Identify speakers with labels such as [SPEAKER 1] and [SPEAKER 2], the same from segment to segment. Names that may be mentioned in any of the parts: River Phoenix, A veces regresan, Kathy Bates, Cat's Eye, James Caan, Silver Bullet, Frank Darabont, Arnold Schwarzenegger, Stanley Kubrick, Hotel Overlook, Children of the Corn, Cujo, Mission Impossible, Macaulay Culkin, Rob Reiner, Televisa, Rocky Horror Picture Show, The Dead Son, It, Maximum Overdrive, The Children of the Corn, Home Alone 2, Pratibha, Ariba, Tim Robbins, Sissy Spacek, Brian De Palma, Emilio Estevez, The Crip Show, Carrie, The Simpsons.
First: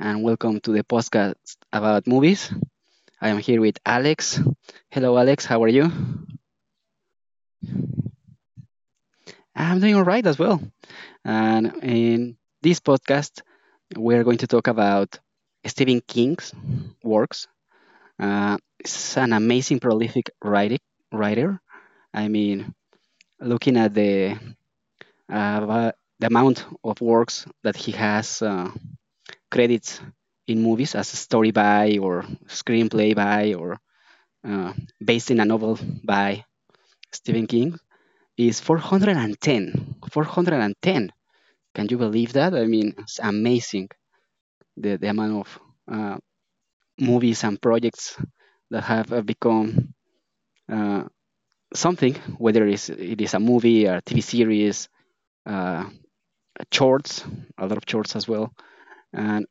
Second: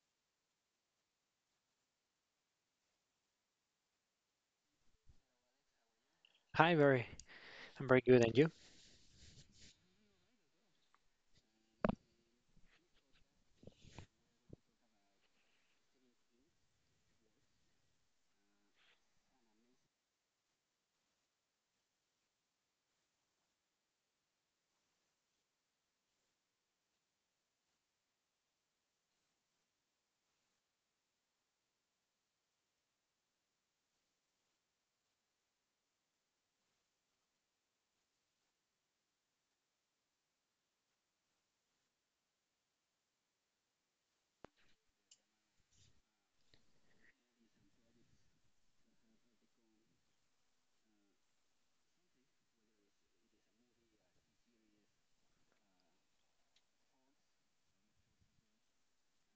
[SPEAKER 1] and welcome to the podcast about movies. I am here with Alex. Hello, Alex. How are you?
[SPEAKER 2] Hi, very. I'm very good, and you?
[SPEAKER 1] I'm doing all right as well. And in this podcast, we're going to talk about Stephen King's works. It's an amazing, prolific writer. Writer. I mean, looking at uh, va- the amount of works that he has credits in movies as a story by or screenplay by or uh, based in a novel by Stephen King, is 410. 410. Can you believe that? I mean, it's amazing the amount of uh, movies and projects that have become, uh, something, whether it is a movie, a TV series, uh, shorts, a lot of shorts as well. And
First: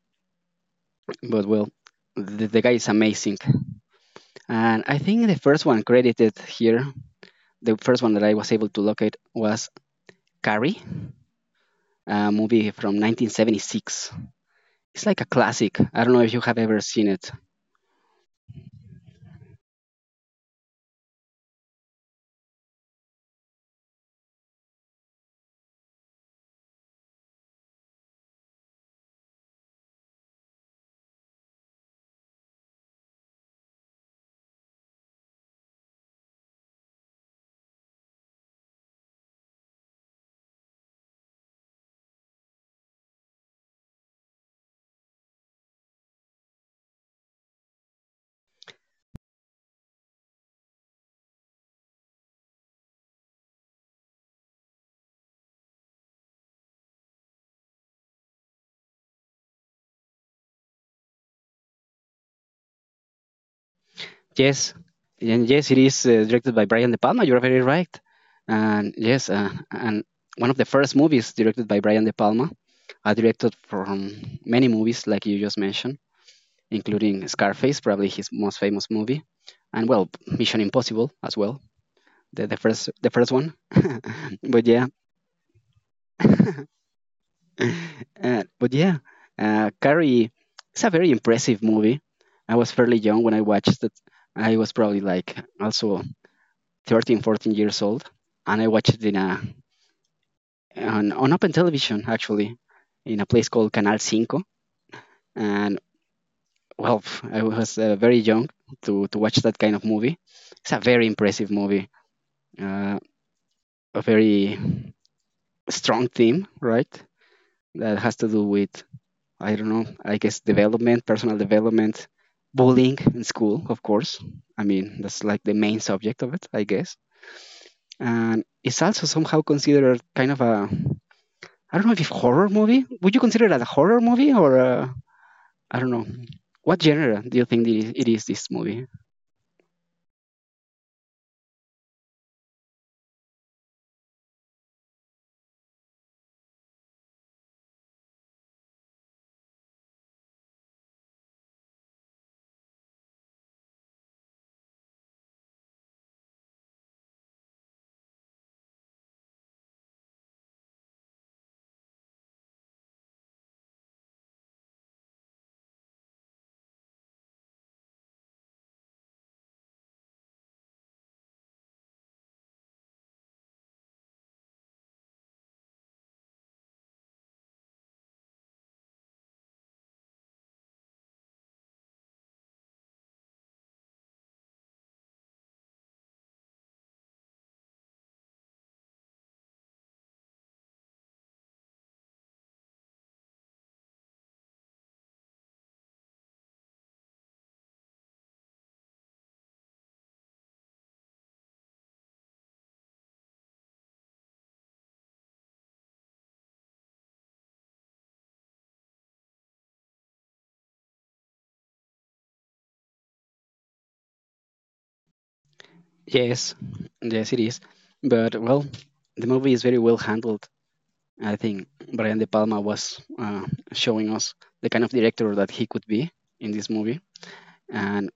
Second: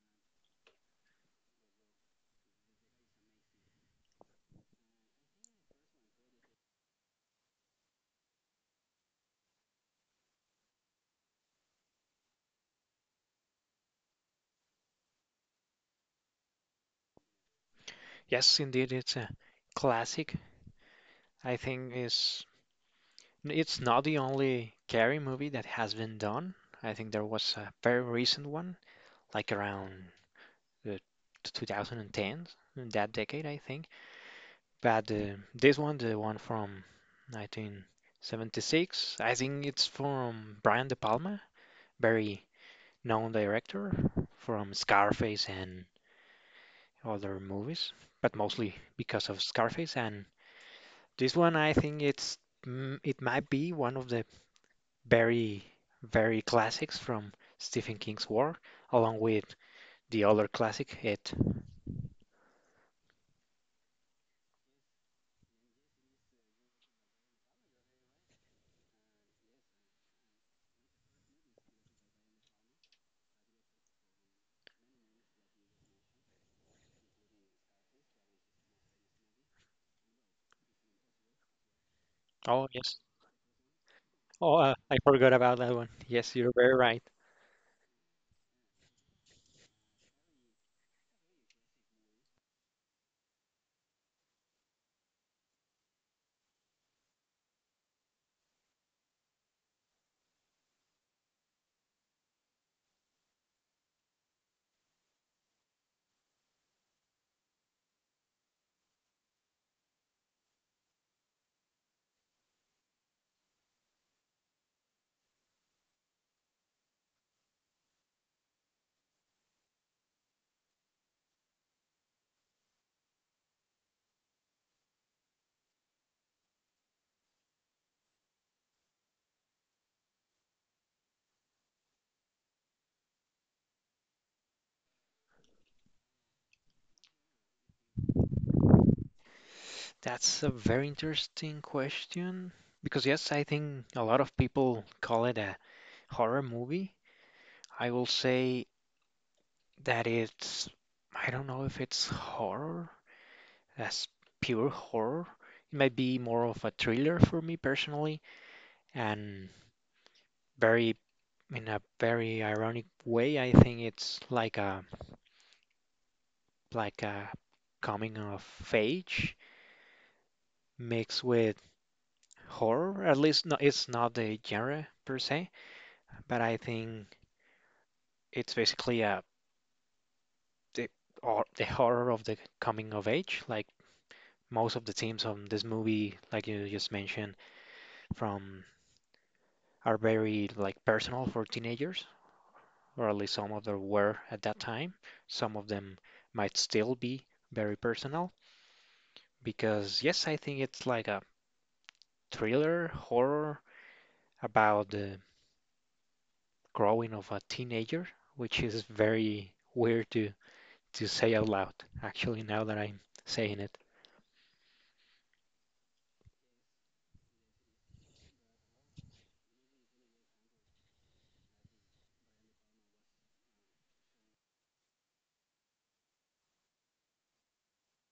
[SPEAKER 1] but well, the guy is amazing. And I think the first one credited here, the first one that I was able to locate was Carrie, a movie from 1976. It's like a classic. I don't know if you have ever seen it.
[SPEAKER 2] Yes, indeed, it's a classic. I think is it's not the only Carrie movie that has been done. I think there was a very recent one, like around the 2010, in that decade, I think. But this one, the one from 1976, I think it's from Brian De Palma, very known director from Scarface and other movies, but mostly because of Scarface and this one, I think it's, it might be one of the very, very classics from Stephen King's work, along with the other classic, It.
[SPEAKER 1] Yes, and yes, it is directed by Brian De Palma. You're very right. And yes, and one of the first movies directed by Brian De Palma. I directed from many movies, like you just mentioned, including Scarface, probably his most famous movie, and well, Mission Impossible as well, the, the
[SPEAKER 2] Oh,
[SPEAKER 1] first
[SPEAKER 2] yes.
[SPEAKER 1] the first one.
[SPEAKER 2] Oh,
[SPEAKER 1] But yeah,
[SPEAKER 2] I forgot about that one. Yes, you're very right.
[SPEAKER 1] but yeah, Carrie, it's a very impressive movie. I was fairly young when I watched it. I was probably like also 13, 14 years old, and I watched it on open television actually, in a place called Canal Cinco. And well, pff, I was very young to watch that kind of movie. It's a very impressive movie, uh, a very strong theme, right? That has to do with, I don't know, I guess development, personal development, bullying in school, of course. I mean, that's like the main subject of it, I guess. And it's also somehow considered kind of a, I don't know, if horror movie. Would you consider it a horror movie or a, I don't know. What genre do you think it is this movie?
[SPEAKER 2] That's a very interesting question because, yes, I think a lot of people call it a horror movie. I will say that it's, I don't know if it's horror, as pure horror. It might be more of a thriller for me personally, and very in a very ironic way, I think it's like a like a coming of age mixed with horror. At least no, it's not the genre per se, but I think it's basically a the, or the horror of the coming of age. Like most of the themes of this movie, like you just mentioned, from are very like personal for teenagers, or at least some of them were at that time. Some of them might still be very personal because, yes, I think it's like a thriller horror about the growing of a teenager, which is very weird to, say out loud, actually, now that I'm saying it.
[SPEAKER 1] Yes, yes, it is. But well, the movie is very well handled. I think Brian De Palma was, showing us the kind of director that he could be in this movie, and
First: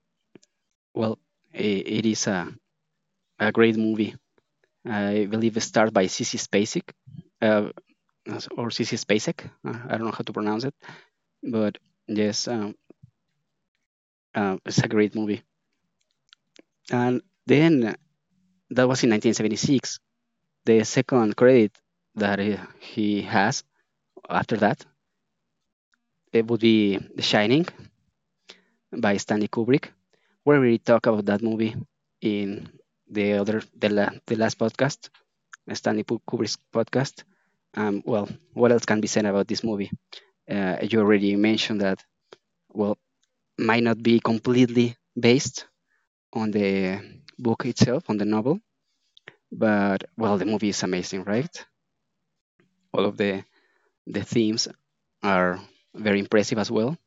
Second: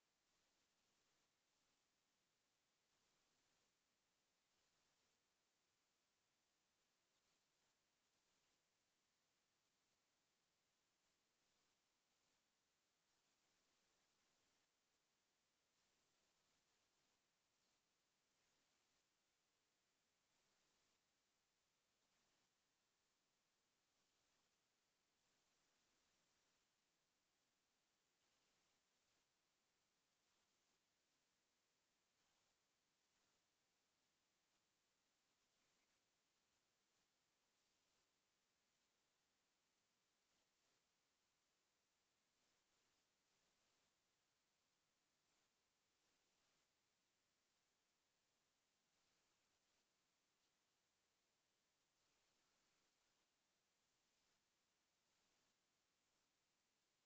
[SPEAKER 1] well, I it is a great movie. I believe it starred by Sissy Spacek, uh, or Sissy Spacek. I don't know how to pronounce it, but yes, it's a great movie. And then that was in 1976. The second credit that he has after that, it would be The Shining by Stanley Kubrick, where we talk about that movie in the other the, la, the last podcast, Stanley Kubrick's podcast. Well, what else can be said about this movie? You already mentioned that. Well, might not be completely based on the book itself, on the novel, but well, the movie is amazing, right? All of the themes are very impressive as well.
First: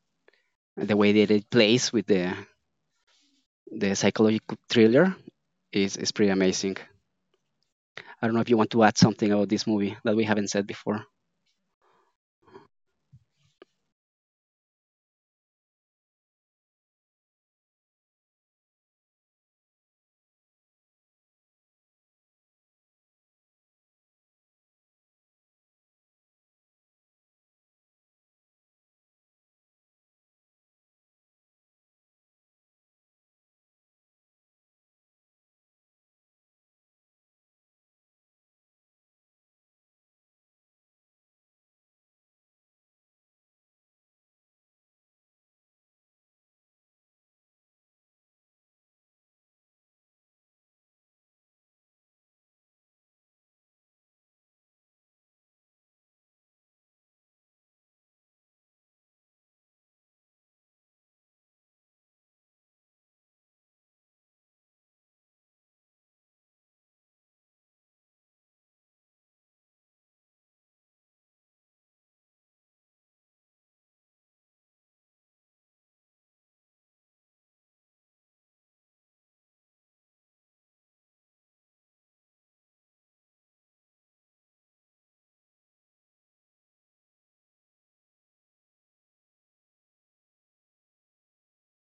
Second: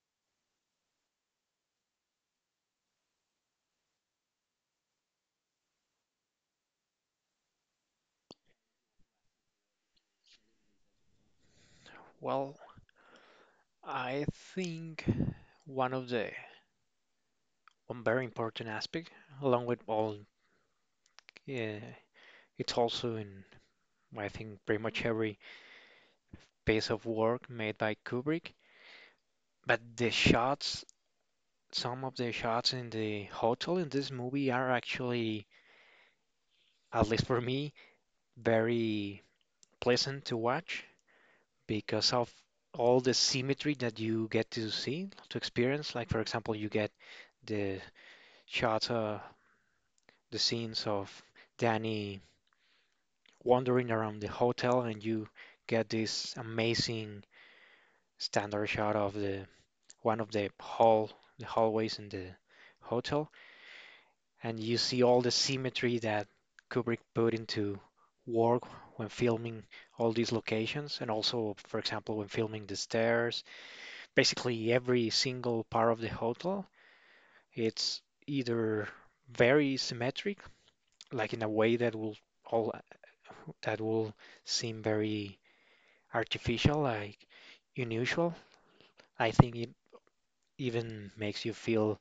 [SPEAKER 1] The way that it plays with the psychological thriller is pretty amazing. I don't know if you want to add something about this movie that we haven't said before.
[SPEAKER 2] Well, I think one of the One very important aspect, along with all, yeah, it's also in, I think, pretty much every piece of work made by Kubrick. But the shots, some of the shots in the hotel in this movie are actually, at least for me, very pleasant to watch because of all the symmetry that you get to see, to experience. Like, for example, you get the shots, the scenes of Danny wandering around the hotel, and you get this amazing standard shot of the one of the hall, the hallways in the hotel, and you see all the symmetry that Kubrick put into work when filming all these locations, and also, for example, when filming the stairs. Basically, every single part of the hotel, it's either very symmetric, like in a way that will all that will seem very artificial, like unusual. I think it even makes you feel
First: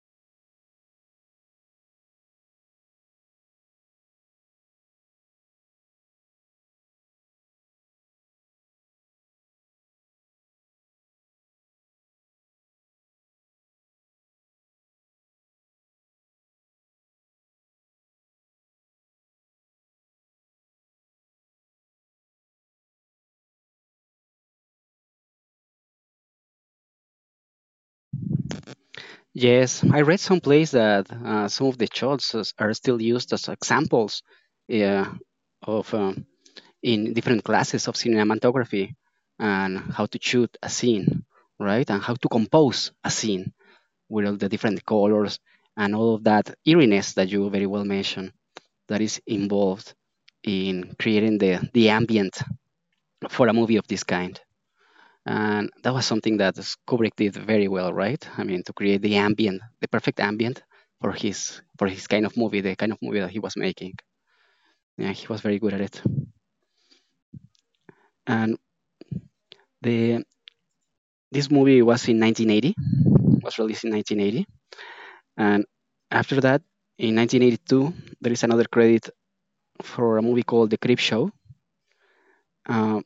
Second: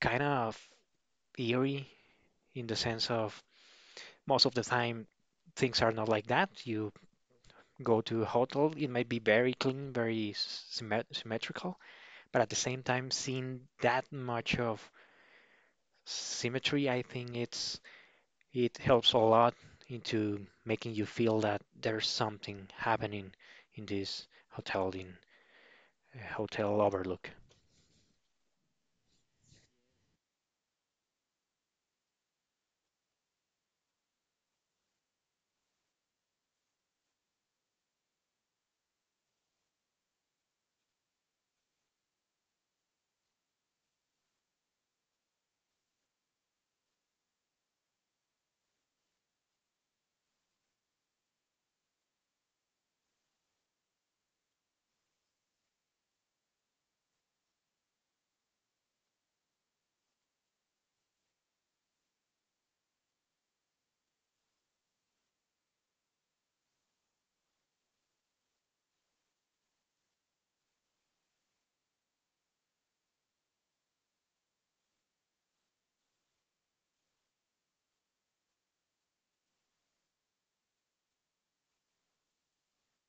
[SPEAKER 2] kind of eerie, in the sense of most of the time things are not like that. You go to a hotel, it might be very clean, very symmetrical, but at the same time, seeing that much of symmetry, I think it helps a lot into making you feel that there's something happening in this hotel, in Hotel Overlook.
[SPEAKER 1] Yes, I read someplace that some of the are still used as examples, yeah, of, in different classes of cinematography and how to shoot a scene, right? And how to compose a scene with all the different colors and all of that eeriness that you very well mentioned that is involved in creating the ambient for a movie of this kind. And that was something Kubrick did very well, right? I mean, to create the ambient, the perfect ambient for his kind of movie, the kind of movie that he was making. Yeah, he was very good at it. And the this movie was in 1980, was released in 1980, and after that, in 1982, there is another credit for a movie called The Crip Show. Uh,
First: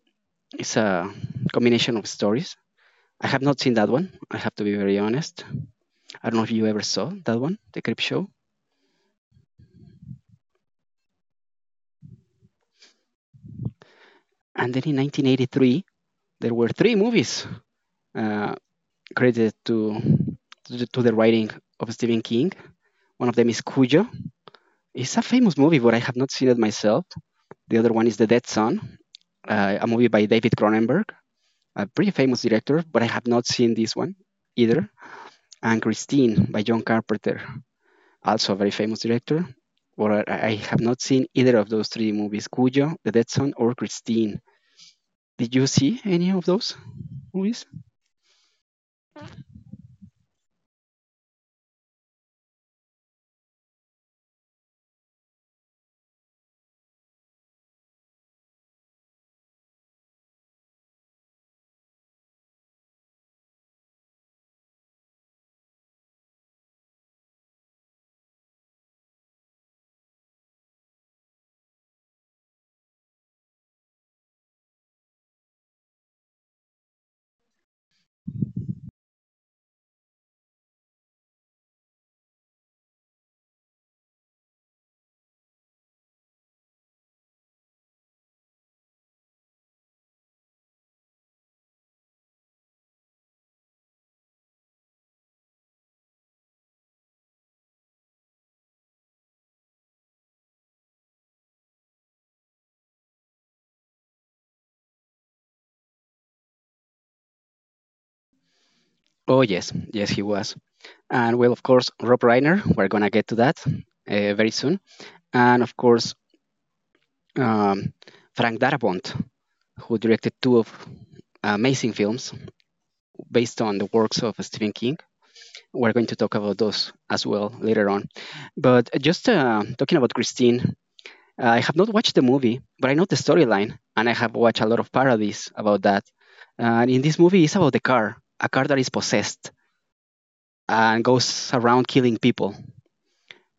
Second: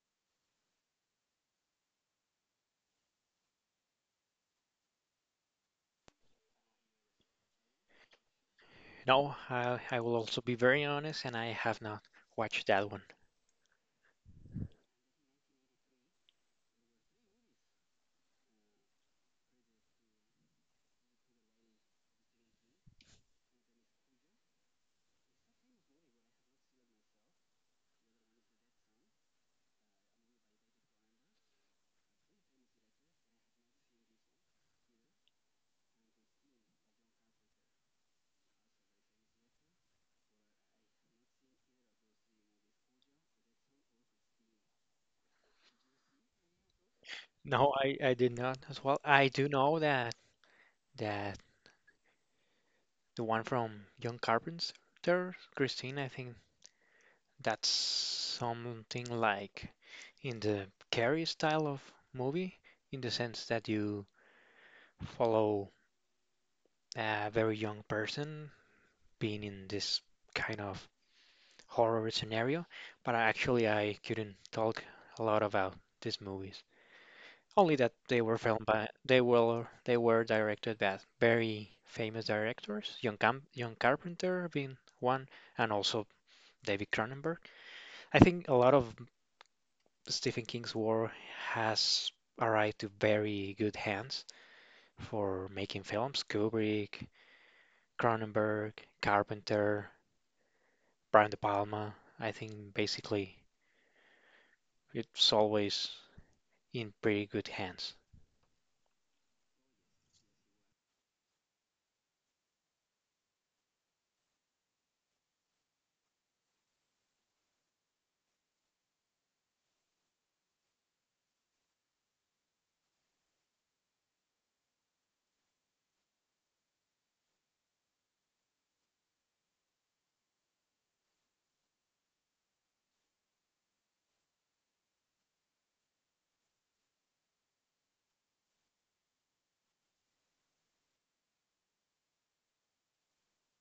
[SPEAKER 1] it's a combination of stories. I have not seen that one. I have to be very honest. I don't know if you ever saw that one, The Crip Show.
[SPEAKER 2] No, I will also be very honest, and I have not watched that one.
[SPEAKER 1] And then in 1983, there were three movies uh, credited to the writing of Stephen King. One of them is Cujo. It's a famous movie, but I have not seen it myself. The other one is The Dead Son, a movie by David Cronenberg, a pretty famous director, but I have not seen this one either. And Christine by John Carpenter, also a very famous director, but I have not seen either of those three movies: Cujo, The Dead Son, or Christine. Did you see any of those movies?
[SPEAKER 2] No, I did not as well. I do know that the one from John Carpenter, Christine, I think that's something like in the Carrie style of movie, in the sense that you follow a very young person being in this kind of horror scenario. But actually, I couldn't talk a lot about these movies. Only that they were they were directed by very famous directors, John Carpenter being one, and also David Cronenberg. I think a lot of Stephen King's work has arrived to very good hands for making films. Kubrick, Cronenberg, Carpenter, Brian De Palma. I think basically it's always in pretty good hands.
[SPEAKER 1] Oh yes, yes, he was. And well, of course, Rob Reiner. We're gonna get to that very soon, and of course, um, Frank Darabont, who directed two of amazing films based on the works of Stephen King. We're going to talk about those as well later on. But just talking about Christine, I have not watched the movie, but I know the storyline, and I have watched a lot of parodies about that. And in this movie, it's about the car, a car that is possessed and goes around killing people.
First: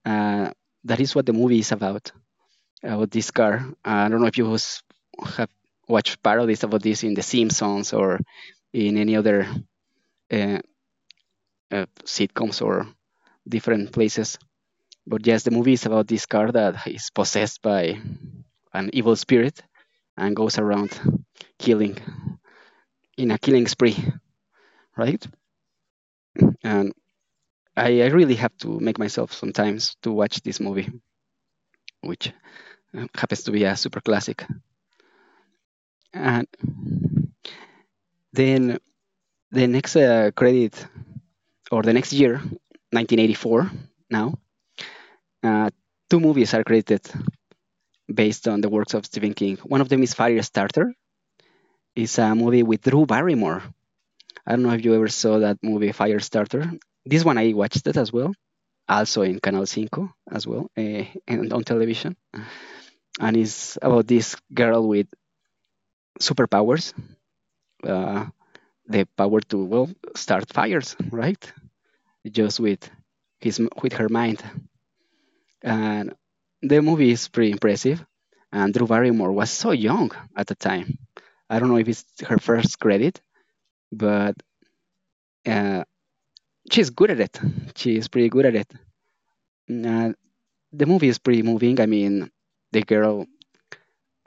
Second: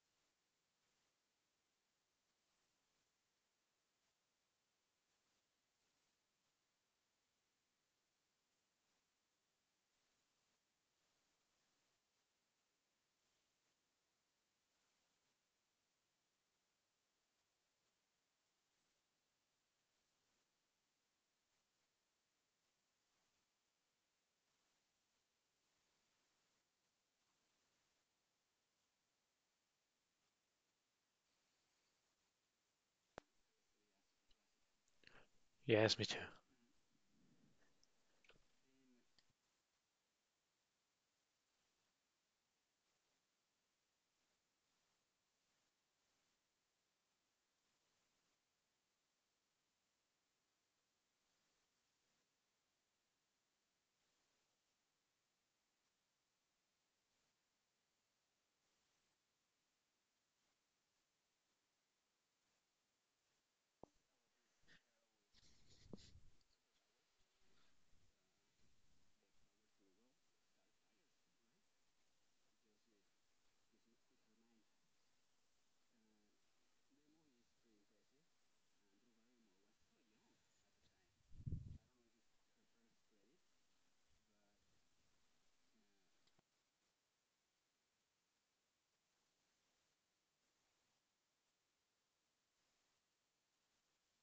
[SPEAKER 1] Uh, that is what the movie is about this car. I don't know if have watched parodies about this in The Simpsons or in any other uh, sitcoms or different places. But yes, the movie is about this car that is possessed by an evil spirit and goes around killing in a killing spree, right? And I really have to make myself sometimes to watch this movie, which happens to be a super classic.
[SPEAKER 2] Yes, me too.
[SPEAKER 1] And then the next credit or the next year, 1984, now uh, two movies are credited based on the works of Stephen King. One of them is Firestarter. It's a movie with Drew Barrymore. I don't know if you ever saw that movie, Firestarter. This one I watched it as well, also in Canal Cinco as well, and on television. And it's about this girl with superpowers, uh, the power to, well, start fires, right? Just with his with her mind. uh, The movie is pretty impressive, and Drew Barrymore was so young at the time. I don't know if it's her first credit, but uh, she's good at it. She's pretty good at it. Uh, the movie is pretty moving. I mean, the girl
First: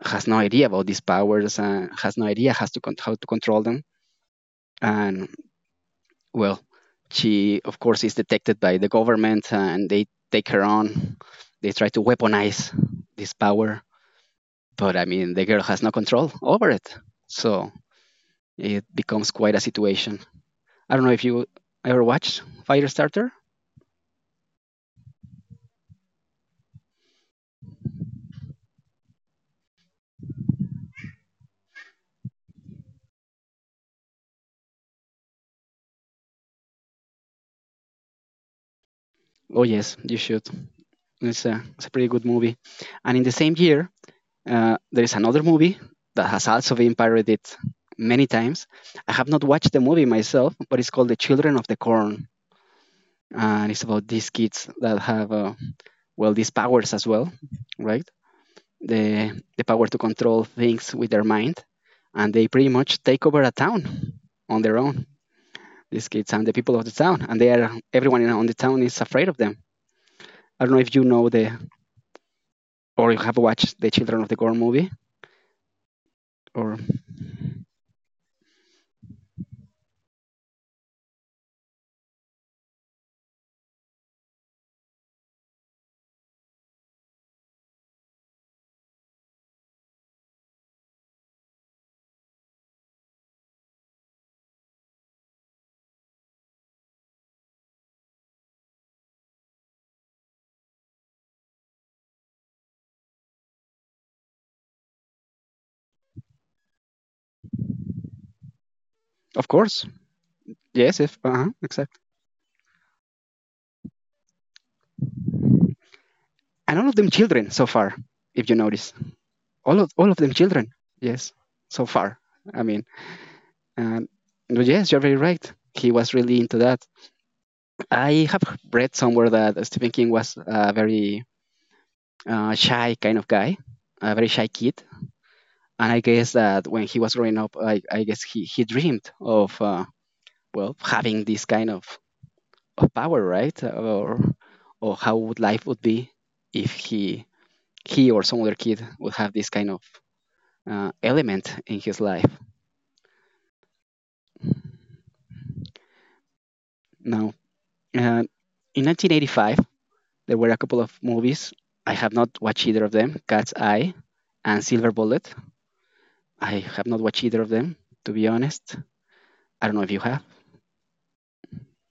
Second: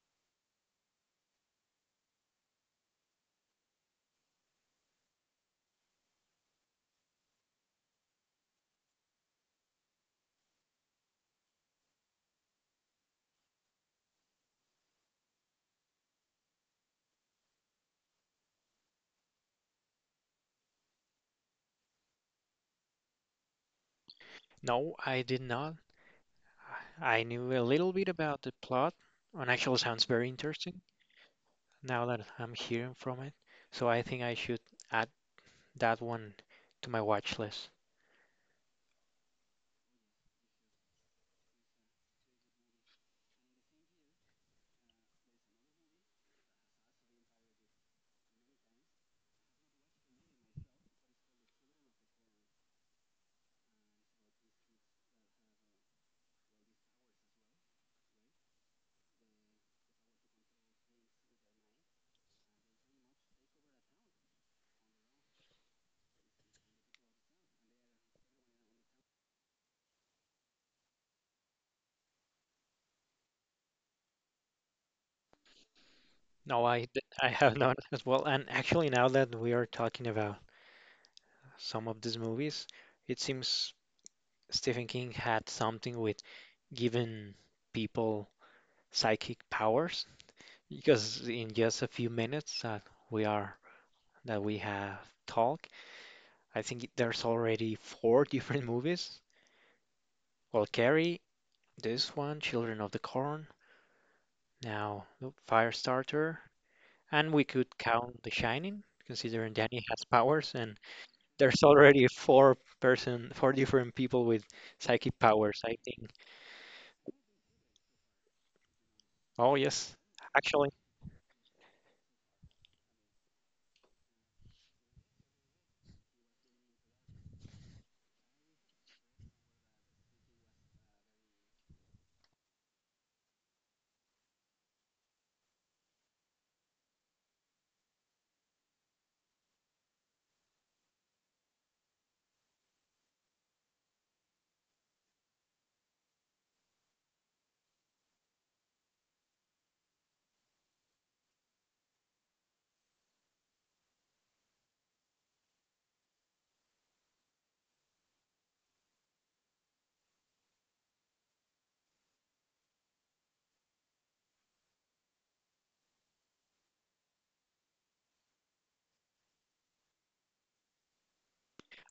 [SPEAKER 1] has no idea about these powers and has no idea has to con- how to control them. And well, she of course is detected by the government, and they take her on. They try to weaponize this power, but I mean, the girl has no control over it. So it becomes quite a situation. I don't know if you ever watched Firestarter.
[SPEAKER 2] No, I did not. I knew a little bit about the plot, and actually sounds very interesting now that I'm hearing from it. So I think I should add that one to my watch list.
[SPEAKER 1] Oh yes, you should. It's a pretty good movie. And in the same year, there is another movie that has also been parodied many times. I have not watched the movie myself, but it's called The Children of the Corn, and it's about these kids that have, well, these powers as well, right? The power to control things with their mind, and they pretty much take over a town on their own. These kids and the people of the town, and they are, everyone on the town is afraid of them. I don't know if you know the or you have watched the Children of the Corn movie,
[SPEAKER 2] No,
[SPEAKER 1] or
[SPEAKER 2] I have not as well. And actually, now that we are talking about some of these movies, it seems Stephen King had something with giving people psychic powers because in just a few minutes we are that we have talked, I think there's already four different movies. Well, Carrie, this one, Children of the Corn, now look, Firestarter, and we could count The Shining,
[SPEAKER 1] of
[SPEAKER 2] considering Danny
[SPEAKER 1] course,
[SPEAKER 2] has powers and.
[SPEAKER 1] yes, if uh-huh,
[SPEAKER 2] There's
[SPEAKER 1] exactly.
[SPEAKER 2] already four different people with psychic powers, I think.
[SPEAKER 1] And all of them children so far, if you notice,
[SPEAKER 2] Oh,
[SPEAKER 1] all of
[SPEAKER 2] yes,
[SPEAKER 1] all of them
[SPEAKER 2] actually.
[SPEAKER 1] children, yes, so far. I mean, and no, yes, you're very right. He was really into that. I have read somewhere that Stephen King was a very shy kind of guy, a very shy kid, and I guess that when he was growing up, I guess he dreamed of, well, having this kind of power, right? Or how would life would be if he or some other kid would have this kind of element in his life. Now, uh, in 1985, there were a couple of movies. I have not watched either of them: Cat's Eye and Silver Bullet. I have not watched either of them, to be honest. I don't know if you have.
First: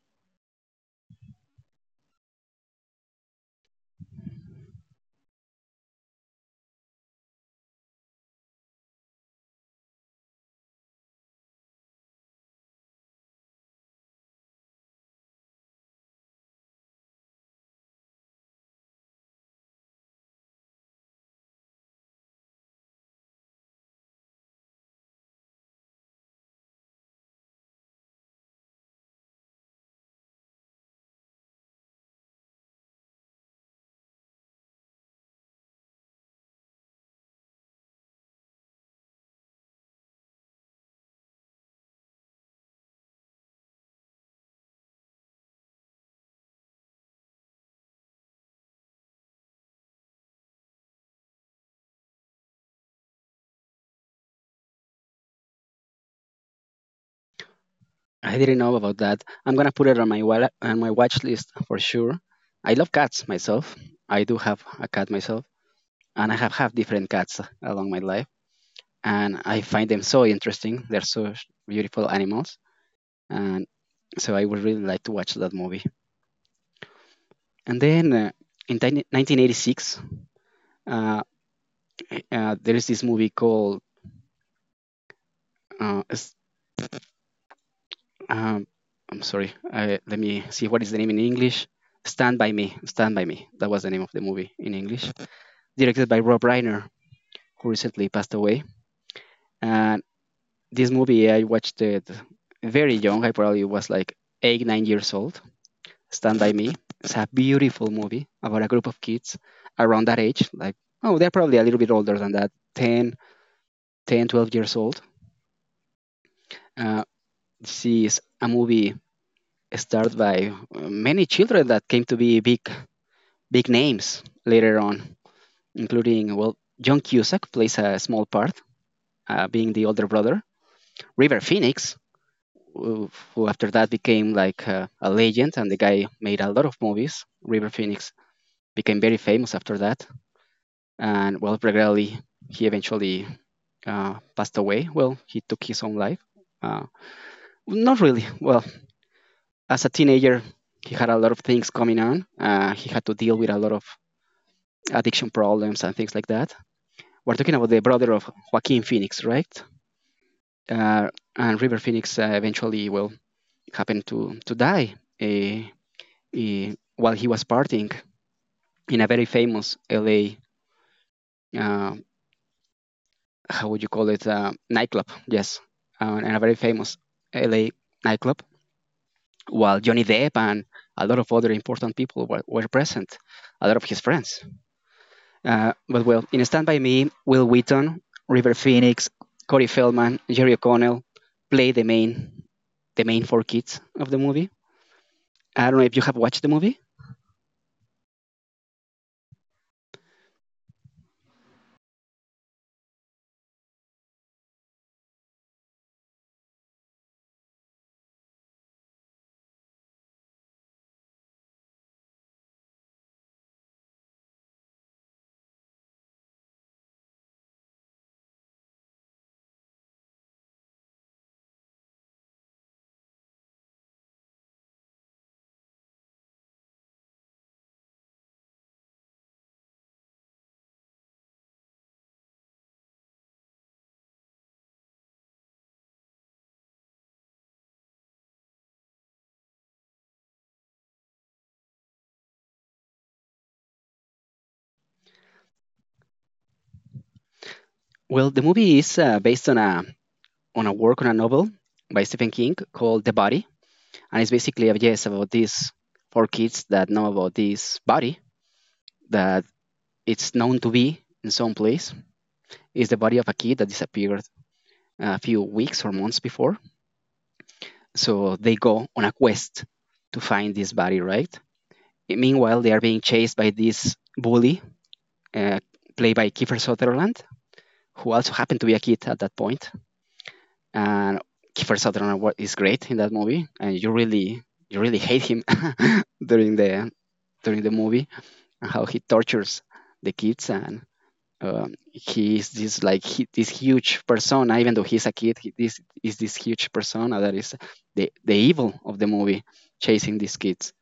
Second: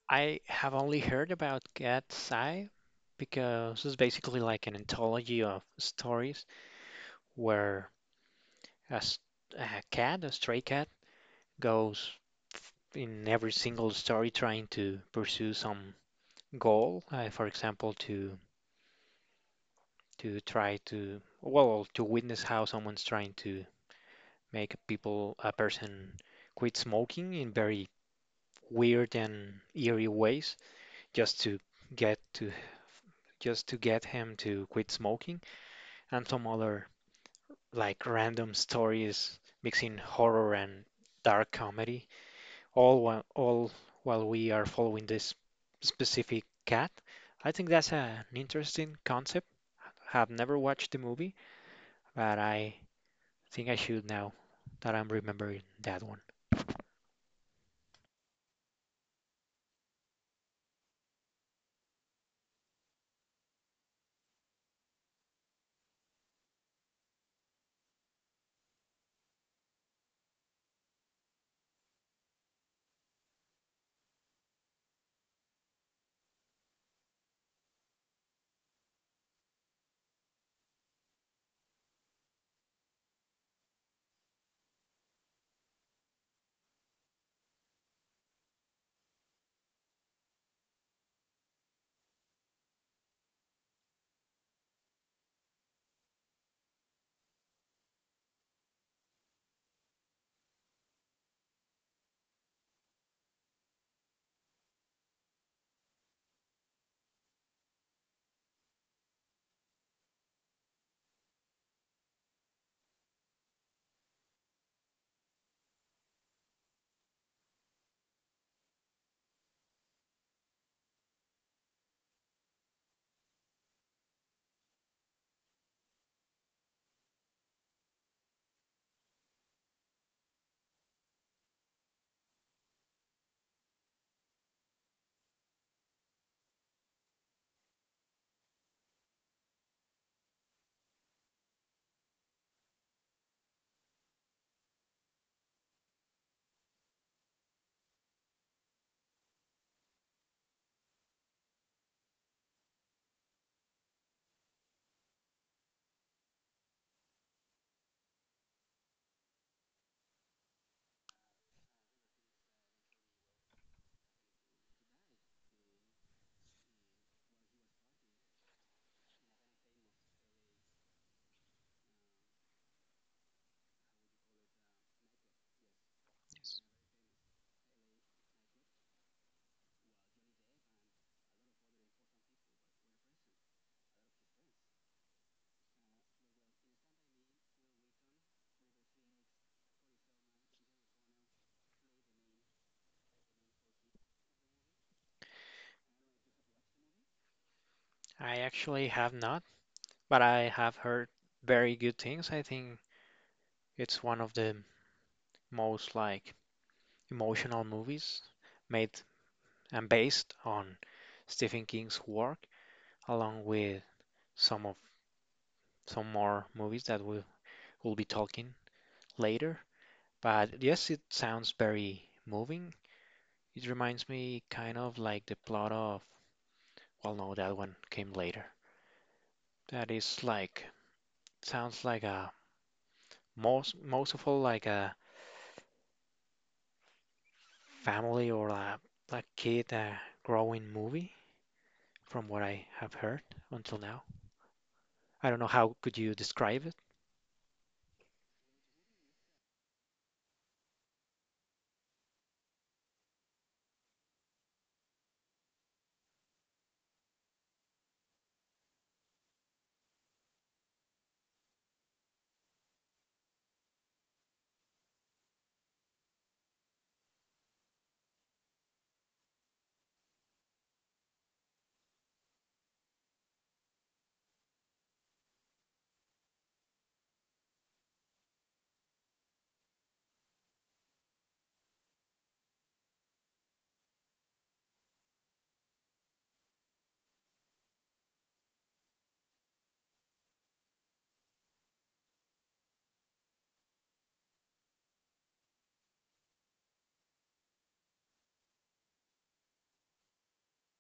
[SPEAKER 2] I have only heard about Cat's Eye because it's basically like an anthology of stories where a, s- a stray cat goes in every single story trying to pursue some goal. For example, to try to, well, to witness how someone's trying to make a person quit smoking in very weird and eerie ways, just to get to just to get him to quit smoking, and some other like random stories mixing horror and dark comedy, all while we are following this specific cat. I think that's an interesting concept. I have never watched the movie, but I think I should now that I'm remembering that one.
[SPEAKER 1] I didn't know about that. I'm gonna put it on my watch list for sure. I love cats myself. I do have a cat myself, and I have had different cats along my life, and I find them so interesting. They're so beautiful animals, and so I would really like to watch that movie. And then 1986, uh, there is this movie called. Uh, s- um, I'm sorry. Let me see what is the name in English. Stand by Me. Stand by Me. That was the name of the movie in English, directed by Rob Reiner, who recently passed away. And this movie, I watched it very young. I probably was like eight, 9 years old. Stand by Me. It's a beautiful movie about a group of kids around that age. Like, oh, they're probably a little bit older than that 12 years old. Uh, this is a movie starred by many children that came to be big, big names later on, including, well, John Cusack plays a small part, being the older brother. River Phoenix, who who after that became like a legend, and the guy made a lot of movies. River Phoenix became very famous after that. And, well, regrettably, he eventually passed away. Well, he took his own life, uh, not really well. As a teenager, he had a lot of things coming on. He had to deal with a lot of addiction problems and things like that. We're talking about the brother of Joaquin Phoenix, right? uh, and River Phoenix eventually, well, happened to die, uh, while he was partying in a very famous LA, uh, how would you call it, nightclub? Yes, in a very famous LA nightclub, while Johnny Depp and a lot of other important people were present, a lot of his friends. But well, in Stand By Me, Will Wheaton, River Phoenix, Corey Feldman, Jerry O'Connell play the main four kids of the movie. I don't know if you have watched the movie.
[SPEAKER 2] I actually have not, but I have heard very good things. I think it's one of the most like emotional movies made and based on Stephen King's work, along with some of some more movies that we will be talking later. But yes, it sounds very moving. It reminds me kind of like the plot of, well, no, that one came later. That is sounds like a most of all like a family or a like kid growing movie from what I have heard until now. I don't know how could you describe it.
[SPEAKER 1] Well, the movie is based on a work on a novel by Stephen King called The Body, and it's basically a yes about these four kids that know about this body that it's known to be in some place. Is the body of a kid that disappeared a few weeks or months before. So they go on a quest to find this body, right? Meanwhile, they are being chased by this bully uh, played by Kiefer Sutherland, who also happened to be a kid at that point. And is great in that movie, and you really, you really hate him during the during the movie, and how he tortures the kids. And he is this, like, this huge persona. Even though he's a kid, he this is this huge persona that is the evil of the movie, chasing these kids,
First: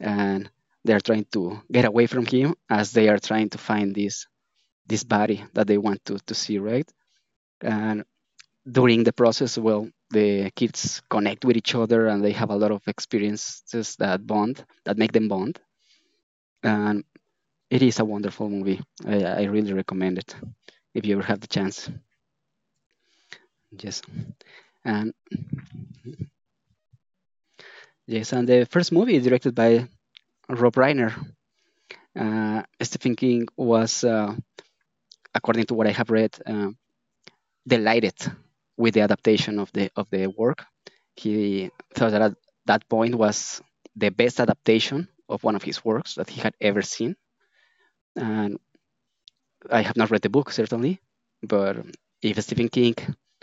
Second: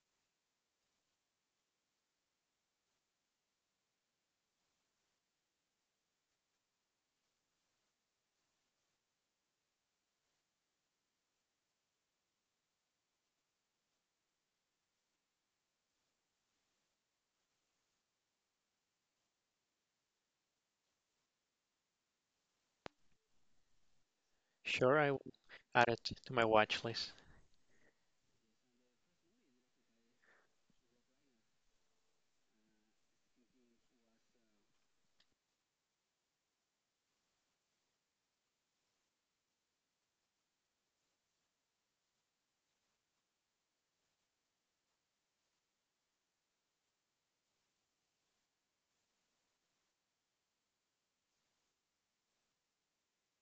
[SPEAKER 1] and they are trying to get away from him as they are trying to find this body that they want to see, right? And during the process, well, the kids connect with each other and they have a lot of experiences that that make them bond. And it is a wonderful movie. I really recommend it if you ever have the chance. Yes.
[SPEAKER 2] Sure, I
[SPEAKER 1] And
[SPEAKER 2] will add it to my watch list.
[SPEAKER 1] yes, and the first movie is directed by Rob Reiner. Stephen King was, according to what I have read, delighted with the adaptation of the work. He thought that at that point was the best adaptation of one of his works that he had ever seen. And I have not read the book certainly, but if Stephen King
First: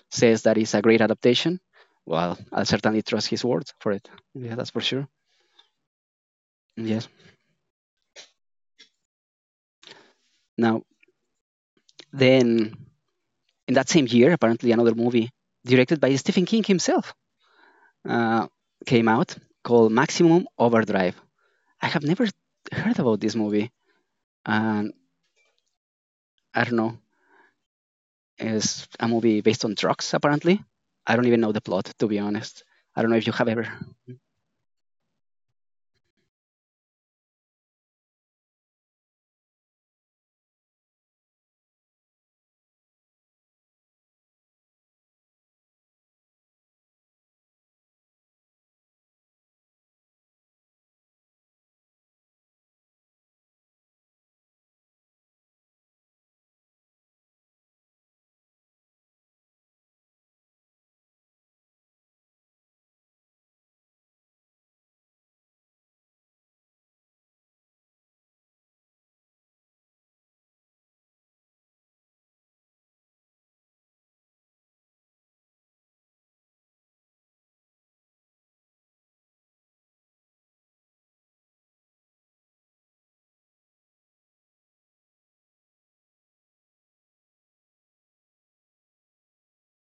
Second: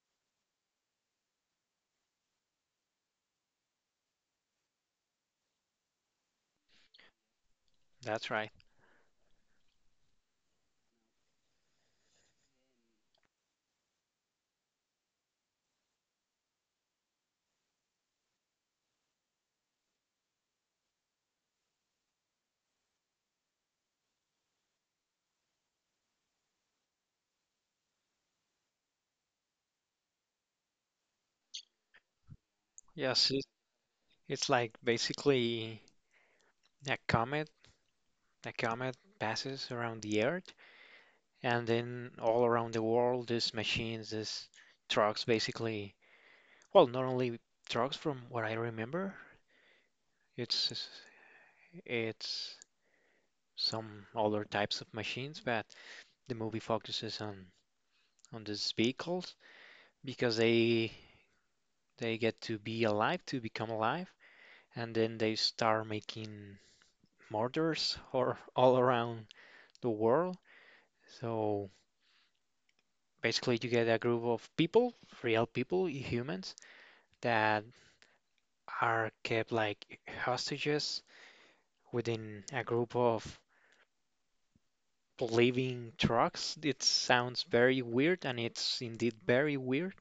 [SPEAKER 1] says that it's a great adaptation, well, I'll certainly trust his words for it. Yeah, that's for sure. Yes.
[SPEAKER 2] That's right.
[SPEAKER 1] Now, then, in that same year, apparently another movie directed by Stephen King himself uh, came out, called Maximum Overdrive. I have never heard about this movie. And I don't know. It's a movie based on drugs, apparently. I don't even know the plot, to be honest. I don't know if
[SPEAKER 2] Yes,
[SPEAKER 1] you
[SPEAKER 2] it,
[SPEAKER 1] have ever.
[SPEAKER 2] it's like basically a comet. A comet passes around the Earth, and then all around the world, these machines, these trucks, basically. Well, not only trucks, from what I remember, it's it's some other types of machines, but the movie focuses on these vehicles because they get to be alive, to become alive, and then they start making murders or all around the world. So basically, you get a group of people, real people, humans, that are kept like hostages within a group of living trucks. It sounds very weird, and it's indeed very weird.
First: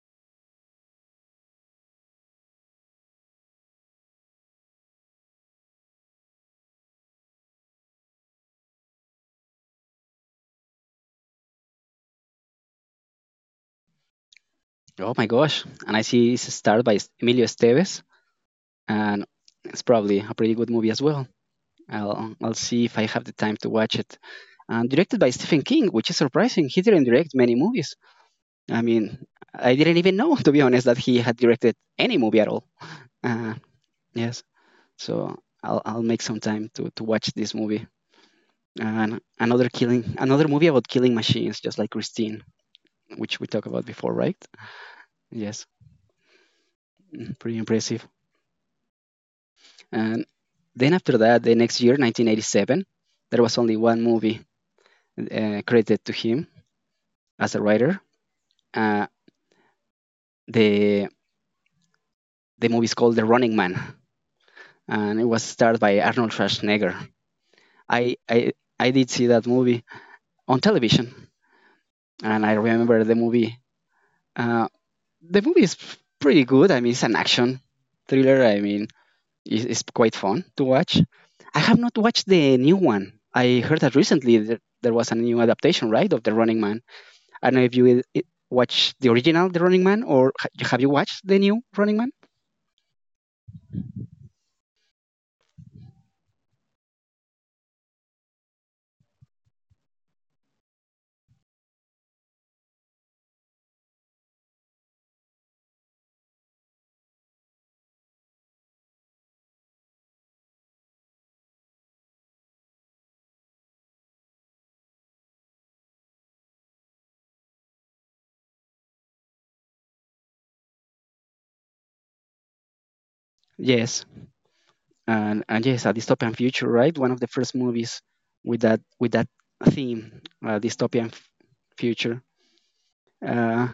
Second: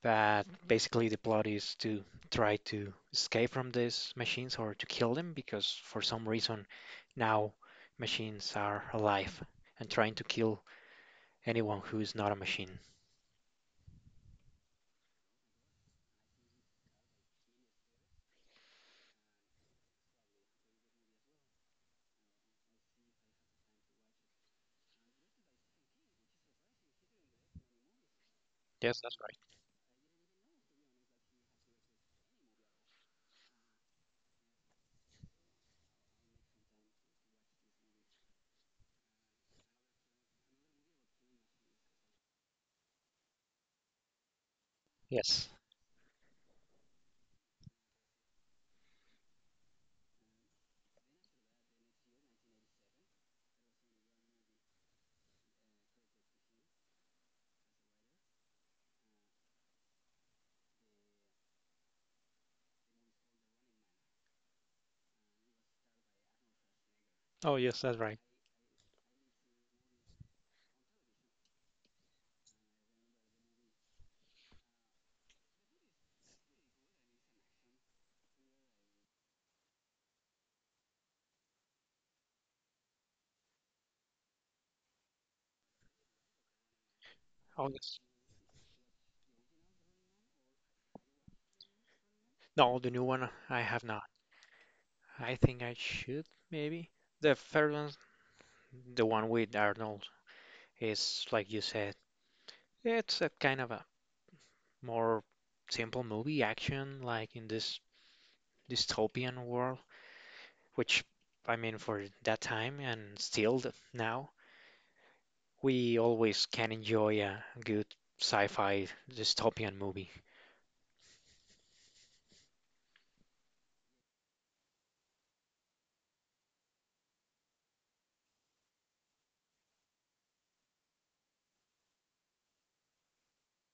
[SPEAKER 2] That basically the plot is to try to escape from these machines or to kill them because for some reason now machines are alive and trying to kill anyone who is not a machine.
[SPEAKER 1] Oh my gosh. And I see it's starred by Emilio Estevez. And it's probably a pretty good movie as well. I'll see if I have the time to watch it. And directed by Stephen King, which is surprising. He didn't direct many movies. I
[SPEAKER 2] Yes, that's
[SPEAKER 1] mean,
[SPEAKER 2] right.
[SPEAKER 1] I didn't even know, to be honest, that he had directed any movie at all. Uh, yes. So I'll make some time to watch this movie. And another killing, another movie about killing machines, just like Christine, which we talked about before, right?
[SPEAKER 2] Yes.
[SPEAKER 1] Yes, pretty impressive. And then after that, the next year, 1987, there was only one movie credited to him as a writer. Uh, the the movie is called The Running Man, and it was starred by Arnold Schwarzenegger.
[SPEAKER 2] Oh, yes, that's
[SPEAKER 1] I
[SPEAKER 2] right.
[SPEAKER 1] I I did see that movie on television, and I remember the movie. Uh, the movie is pretty good. I mean, it's an action thriller. I mean, it's quite fun to watch. I have not watched the new one. I heard that recently that there was a new adaptation, right, of The Running Man. I don't know
[SPEAKER 2] Oh,
[SPEAKER 1] if
[SPEAKER 2] yes.
[SPEAKER 1] you watched the original The Running Man, or have you watched the new Running Man?
[SPEAKER 2] No, the new one I have not. I think I should maybe. The first one, the one with Arnold, is like you said, it's a kind of a more simple movie action, like in this dystopian world, which I mean for that time and still now, we always can enjoy a good sci-fi dystopian movie.
[SPEAKER 1] Yes, and yes, a dystopian future, right? One of the first movies with that theme, dystopian future. Uh,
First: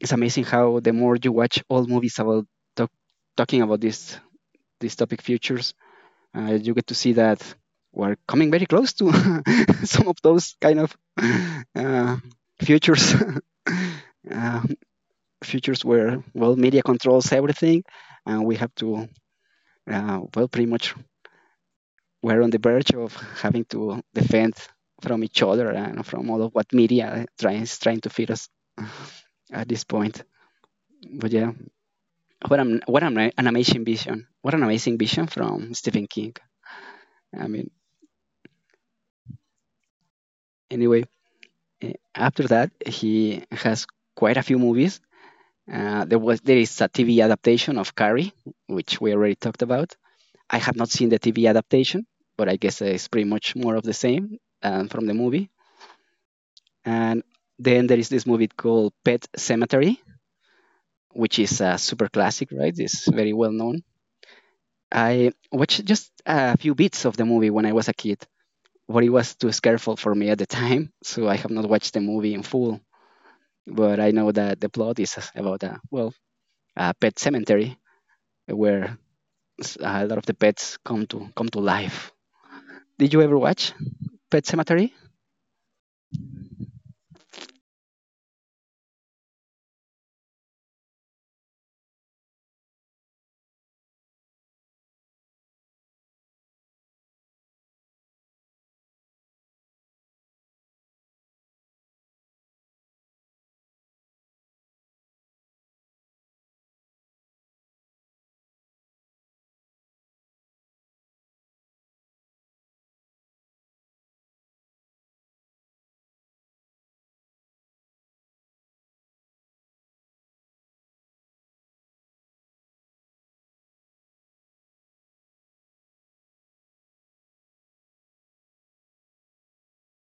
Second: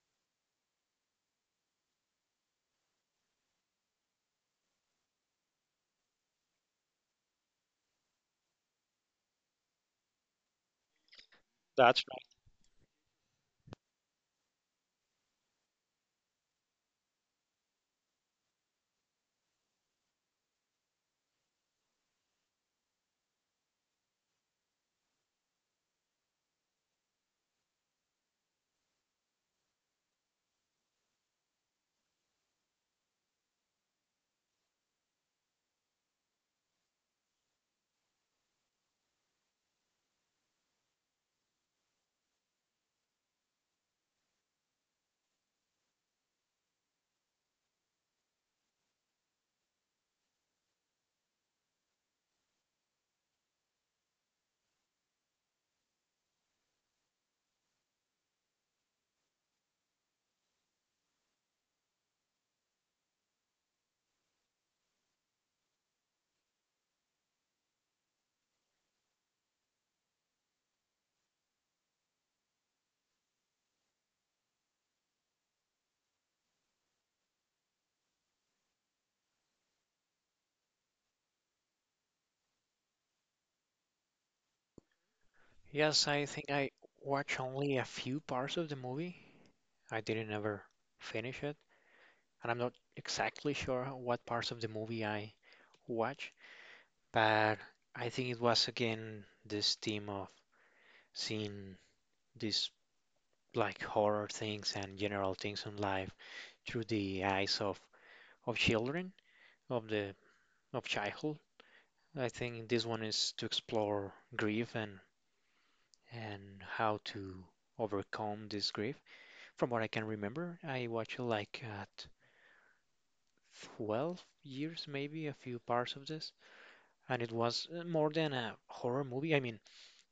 [SPEAKER 1] it's amazing how the more you watch all movies about talk, talking about this topic, futures, you get to see that we're coming very close to some of those kind of
[SPEAKER 2] That's
[SPEAKER 1] uh,
[SPEAKER 2] right.
[SPEAKER 1] futures. uh, futures where, well, media controls everything, and we have to, well, pretty much we're on the verge of having to defend from each other and from all of what media tries trying to feed us at this point. But yeah, what an, an amazing vision! What an amazing vision from Stephen King. I mean, anyway, after that, he has quite a few movies. There is a TV adaptation of Carrie, which we already talked about. I have not seen the TV adaptation, but I guess it's pretty much more of the same from the movie. And then there is this movie called Pet Cemetery, which is a super classic, right? It's very well known. I watched just a few bits of the movie when I was a kid, but it was too scareful for me at the time, so I have not watched the movie in full. But I know that the plot is about a, well, a pet cemetery where a lot of the pets come to come to life. Did you ever watch Pet Cemetery?
[SPEAKER 2] Yes, I think I watched only a few parts of the movie. I didn't ever finish it, and I'm not exactly sure what parts of the movie I watched, but I think it was again this theme of seeing these like horror things and general things in life through the eyes of children, of the of childhood. I think this one is to explore grief, and and how to overcome this grief. From what I can remember, I watched it like at 12 years, maybe a few parts of this, and it was, more than a horror movie. I mean,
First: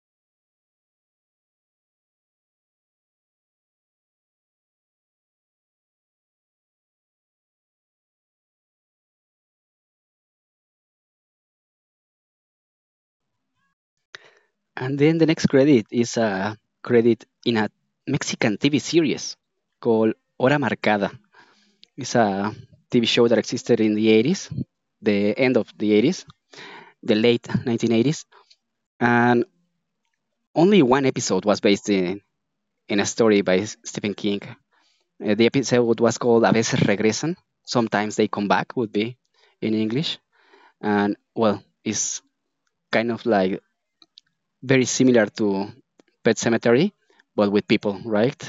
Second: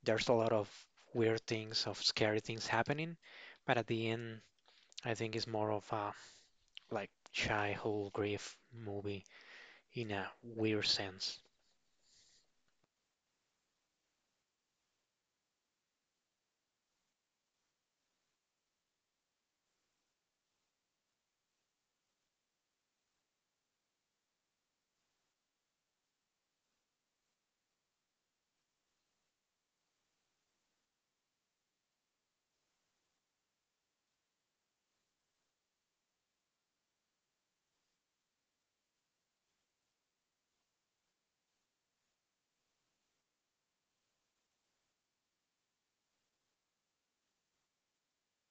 [SPEAKER 2] there's a lot of weird things, of scary things happening, but at the end, I think it's more of a like childhood grief movie in a weird sense.
[SPEAKER 1] And then the next credit is a credit in a Mexican TV series called Hora Marcada. It's a TV show that existed in the 80s, the end of the 80s, the late 1980s, and only one episode was based in a story by Stephen King. The episode was called A veces regresan. Sometimes they come back, would be in English. And well, it's kind of like very similar to Pet Cemetery, but with people, right?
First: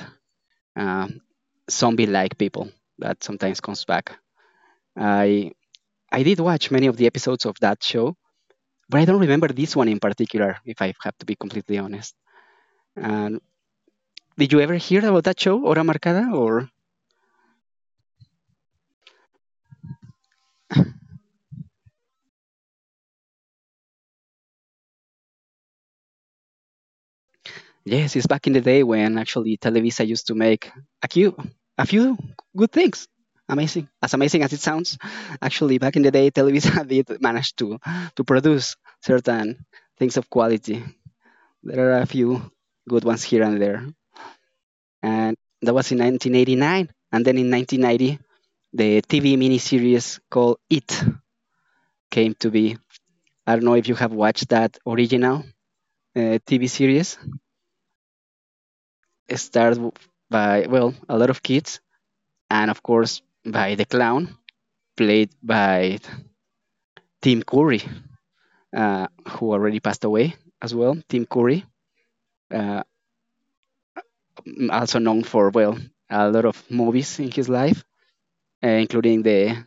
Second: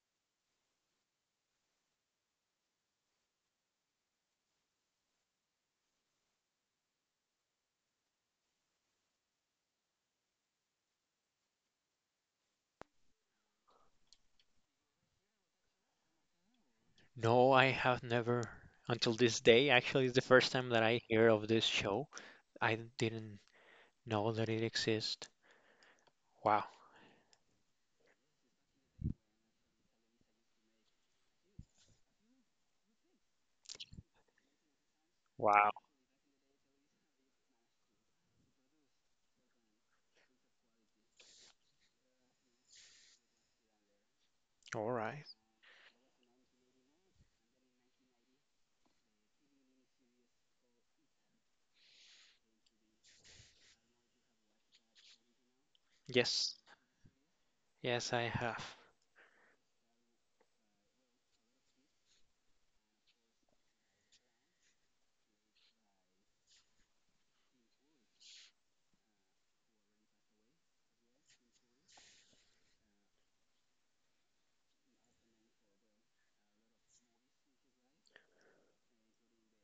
[SPEAKER 1] Uh, zombie like people that sometimes comes back. I I did watch many of the episodes of that show, but I don't remember this one in particular, if I have to be completely honest. And did you ever hear about that show, Hora Marcada, or?
[SPEAKER 2] No, I have never, until this day. Actually, it's the first time that I hear of this show. I didn't know that it exists. Wow.
[SPEAKER 1] Yes, it's back in the day when actually Televisa used to make a few, a few good things. Amazing as it sounds, actually
[SPEAKER 2] Wow.
[SPEAKER 1] back in the day, Televisa did manage to produce certain things of quality. There are a few good ones here and there,
[SPEAKER 2] All right.
[SPEAKER 1] and that was in 1989. And then in 1990, the TV miniseries called It came to be. I don't know if you have watched that original
[SPEAKER 2] Yes.
[SPEAKER 1] TV series.
[SPEAKER 2] Yes, I have.
[SPEAKER 1] It started w- by Well, a lot of kids, and of course, by the clown played by Tim Curry, who already passed away as well. Tim Curry, uh, also known for, well, a lot of movies in his life, including the,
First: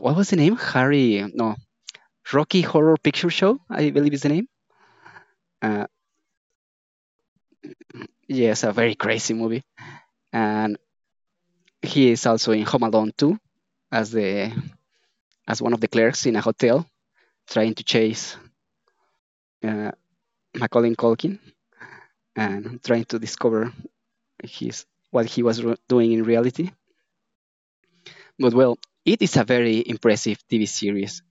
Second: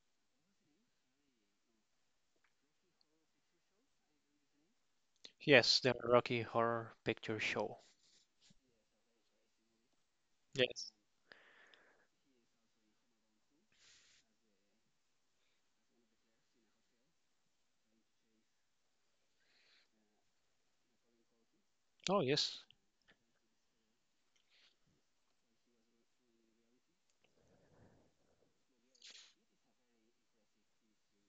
[SPEAKER 1] what was the name? Harry no Rocky Horror Picture Show, I believe is the name.
[SPEAKER 2] Yes,
[SPEAKER 1] Uh,
[SPEAKER 2] the Rocky Horror Picture Show.
[SPEAKER 1] yes, a very crazy movie, and
[SPEAKER 2] Yes.
[SPEAKER 1] he is also in Home Alone 2 as the, as one of the clerks in a hotel trying to chase uh, Macaulay Culkin
[SPEAKER 2] Oh, yes.
[SPEAKER 1] and trying to discover his, what he was ro- doing in reality. But well, it is a very impressive TV series.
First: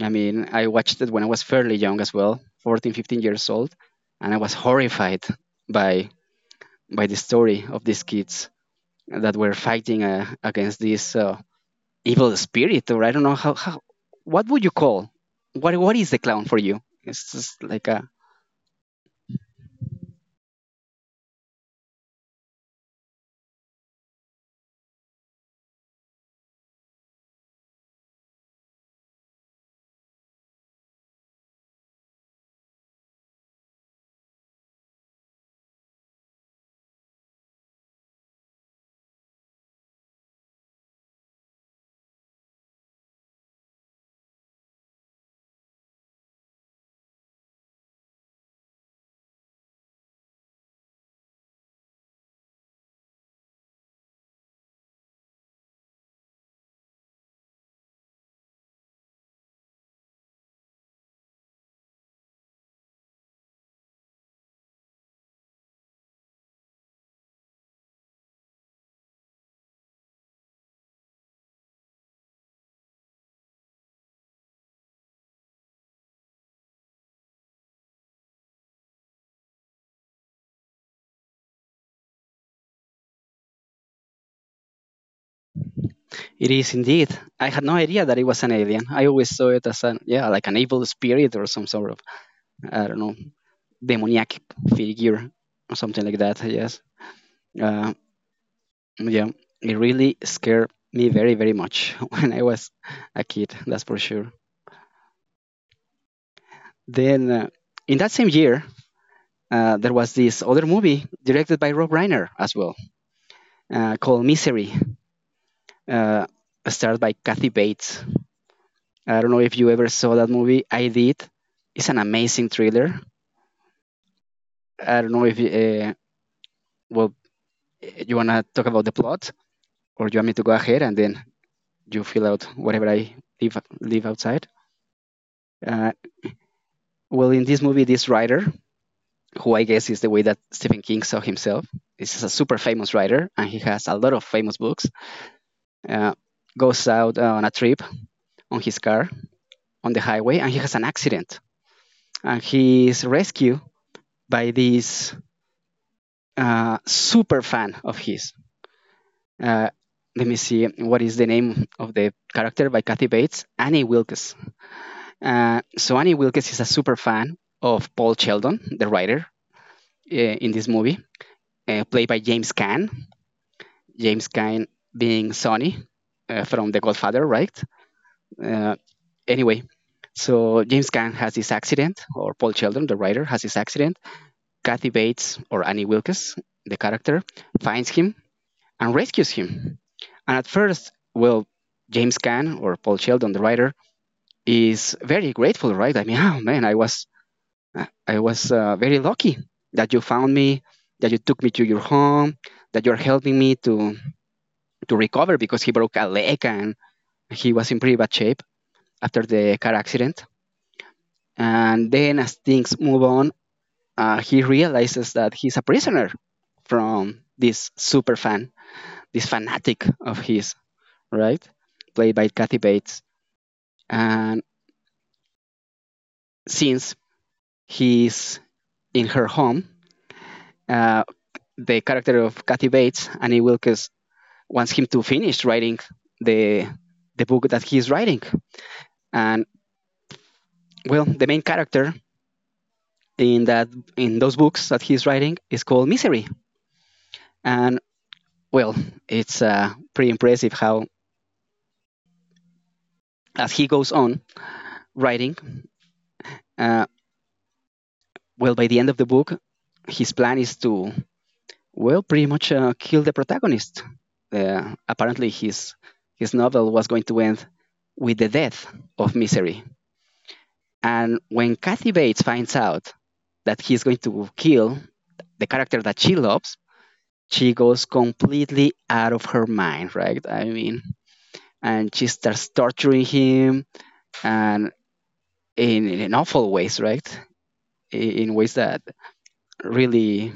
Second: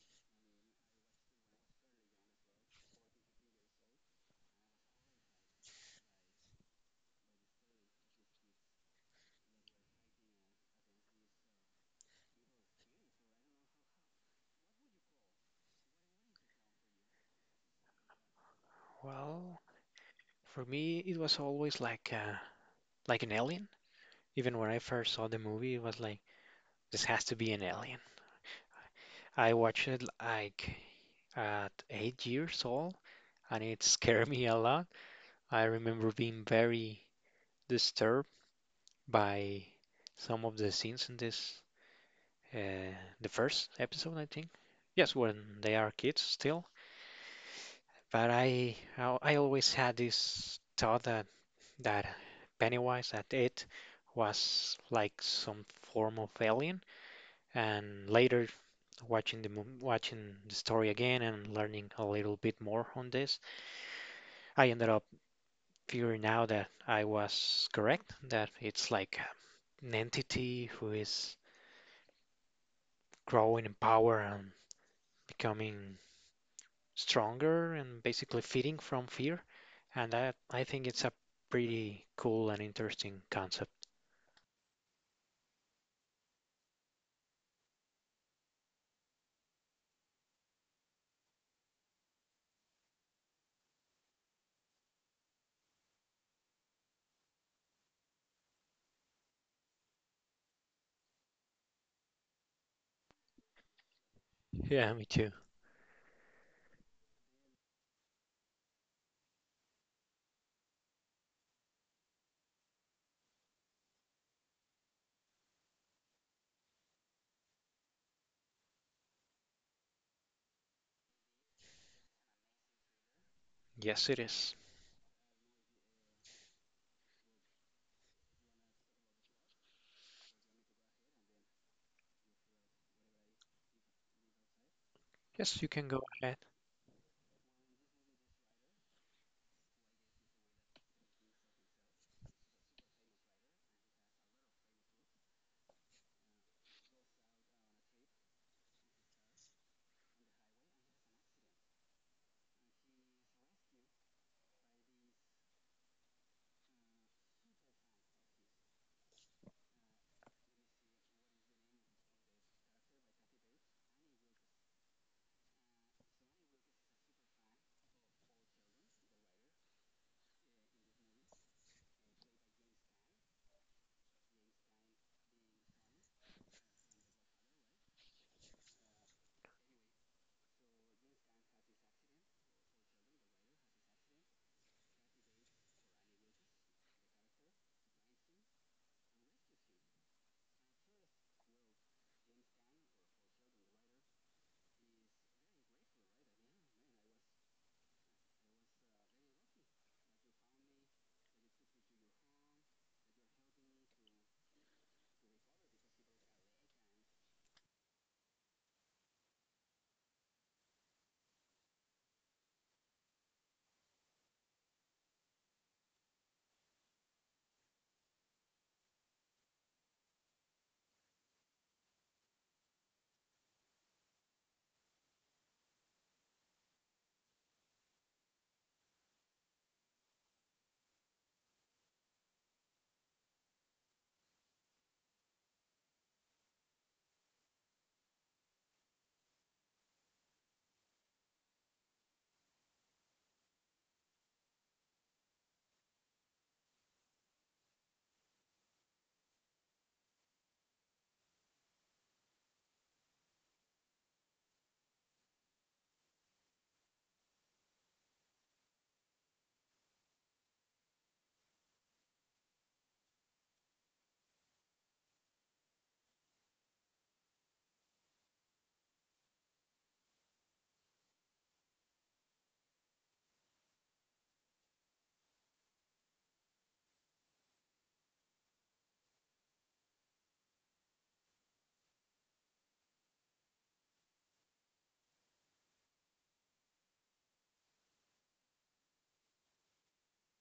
[SPEAKER 1] I mean, I watched it when I was fairly young as well, 14, 15 years old, and I was horrified by by the story of these kids that were fighting against this evil spirit, or I don't know how, what would you call, what is the clown for you? It's just like a,
[SPEAKER 2] Well, for me, it was always like an alien. Even when I first saw the movie, it was like this has to be an alien. I watched it like at 8 years old, and it scared me a lot. I remember being very disturbed by some of the scenes in the first episode, I think. Yes, when they are kids still. But I always had this thought that Pennywise, that it was like some form of alien. And later, watching the watching story again and learning a little bit more on this, I ended up figuring out that I was correct, that it's like an entity who is growing in power and becoming stronger and basically feeding from fear. And I think it's a pretty cool and interesting concept.
[SPEAKER 1] it is indeed. I had no idea that it was an alien. I always saw it as an, yeah, like an evil spirit or some sort of, I don't know, demoniac figure or something like that. Yes, uh, yeah, it really scared me very very much when I was a kid. That's for sure.
[SPEAKER 2] Yeah, me too.
[SPEAKER 1] Then in that same year, there was this other movie directed by Rob Reiner as well, called Misery. Uh, Starred by Kathy Bates. I don't know if you ever saw that movie. I did. It's an amazing thriller.
[SPEAKER 2] Yes, it is.
[SPEAKER 1] I don't know if you, well you wanna talk about the plot or you want me to go ahead and then you fill out whatever I live outside.
[SPEAKER 2] Yes, you can
[SPEAKER 1] Uh,
[SPEAKER 2] go ahead.
[SPEAKER 1] well, in this movie, this writer, who I guess is the way that Stephen King saw himself, is a super famous writer, and he has a lot of famous books. Uh, goes out on a trip on his car on the highway, and he has an accident, and he is rescued by this super fan of his. Uh, let me see what is the name of the character by Kathy Bates, Annie Wilkes. So Annie Wilkes is a super fan of Paul Sheldon, the writer in this movie, played by James Caan. James Caan being Sonny from The Godfather, right? Uh, anyway, so James Caan has this accident, or Paul Sheldon, the writer, has this accident. Kathy Bates, or Annie Wilkes, the character, finds him and rescues him. And at first, well, James Caan, or Paul Sheldon, the writer, is very grateful, right? I mean, oh man, I was very lucky that you found me, that you took me to your home, that you're helping me to recover because he broke a leg and he was in pretty bad shape after the car accident. And then, as things move on, he realizes that he's a prisoner from this super fan, this fanatic of his, right? Played by Kathy Bates. And since he's in her home, uh, the character of Kathy Bates, Annie Wilkes, wants him to finish writing the the book that he's writing. And well, the main character in that in those books that he's writing is called Misery. And well, it's pretty impressive how as he goes on writing, uh, well, by the end of the book, his plan is to well, pretty much kill the protagonist. Apparently, his novel was going to end with the death of Misery. And when Kathy Bates finds out that he's going to kill the character that she loves, she goes completely out of her mind, right? I mean, and she starts torturing him and in awful ways, right? In ways that really,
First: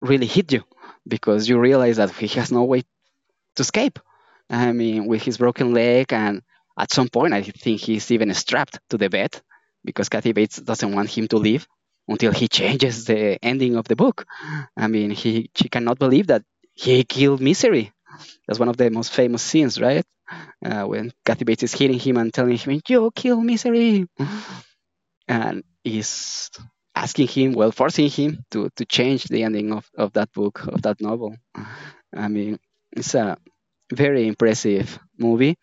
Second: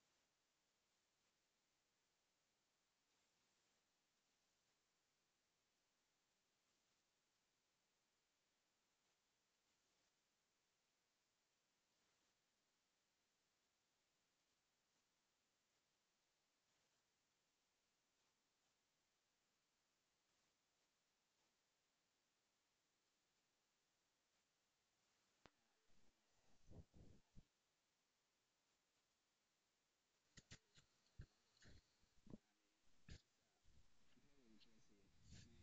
[SPEAKER 1] really hit you because you realize that he has no way to escape. I mean, with his broken leg, and at some point, I think he's even strapped to the bed because Kathy Bates doesn't want him to leave until he changes the ending of the book. I mean, he she cannot believe that he killed Misery. That's one of the most famous scenes, right? When Kathy Bates is hitting him and telling him, "You kill Misery," and is asking him, well, forcing him to change the ending of that book of that novel. I mean, it's a very impressive movie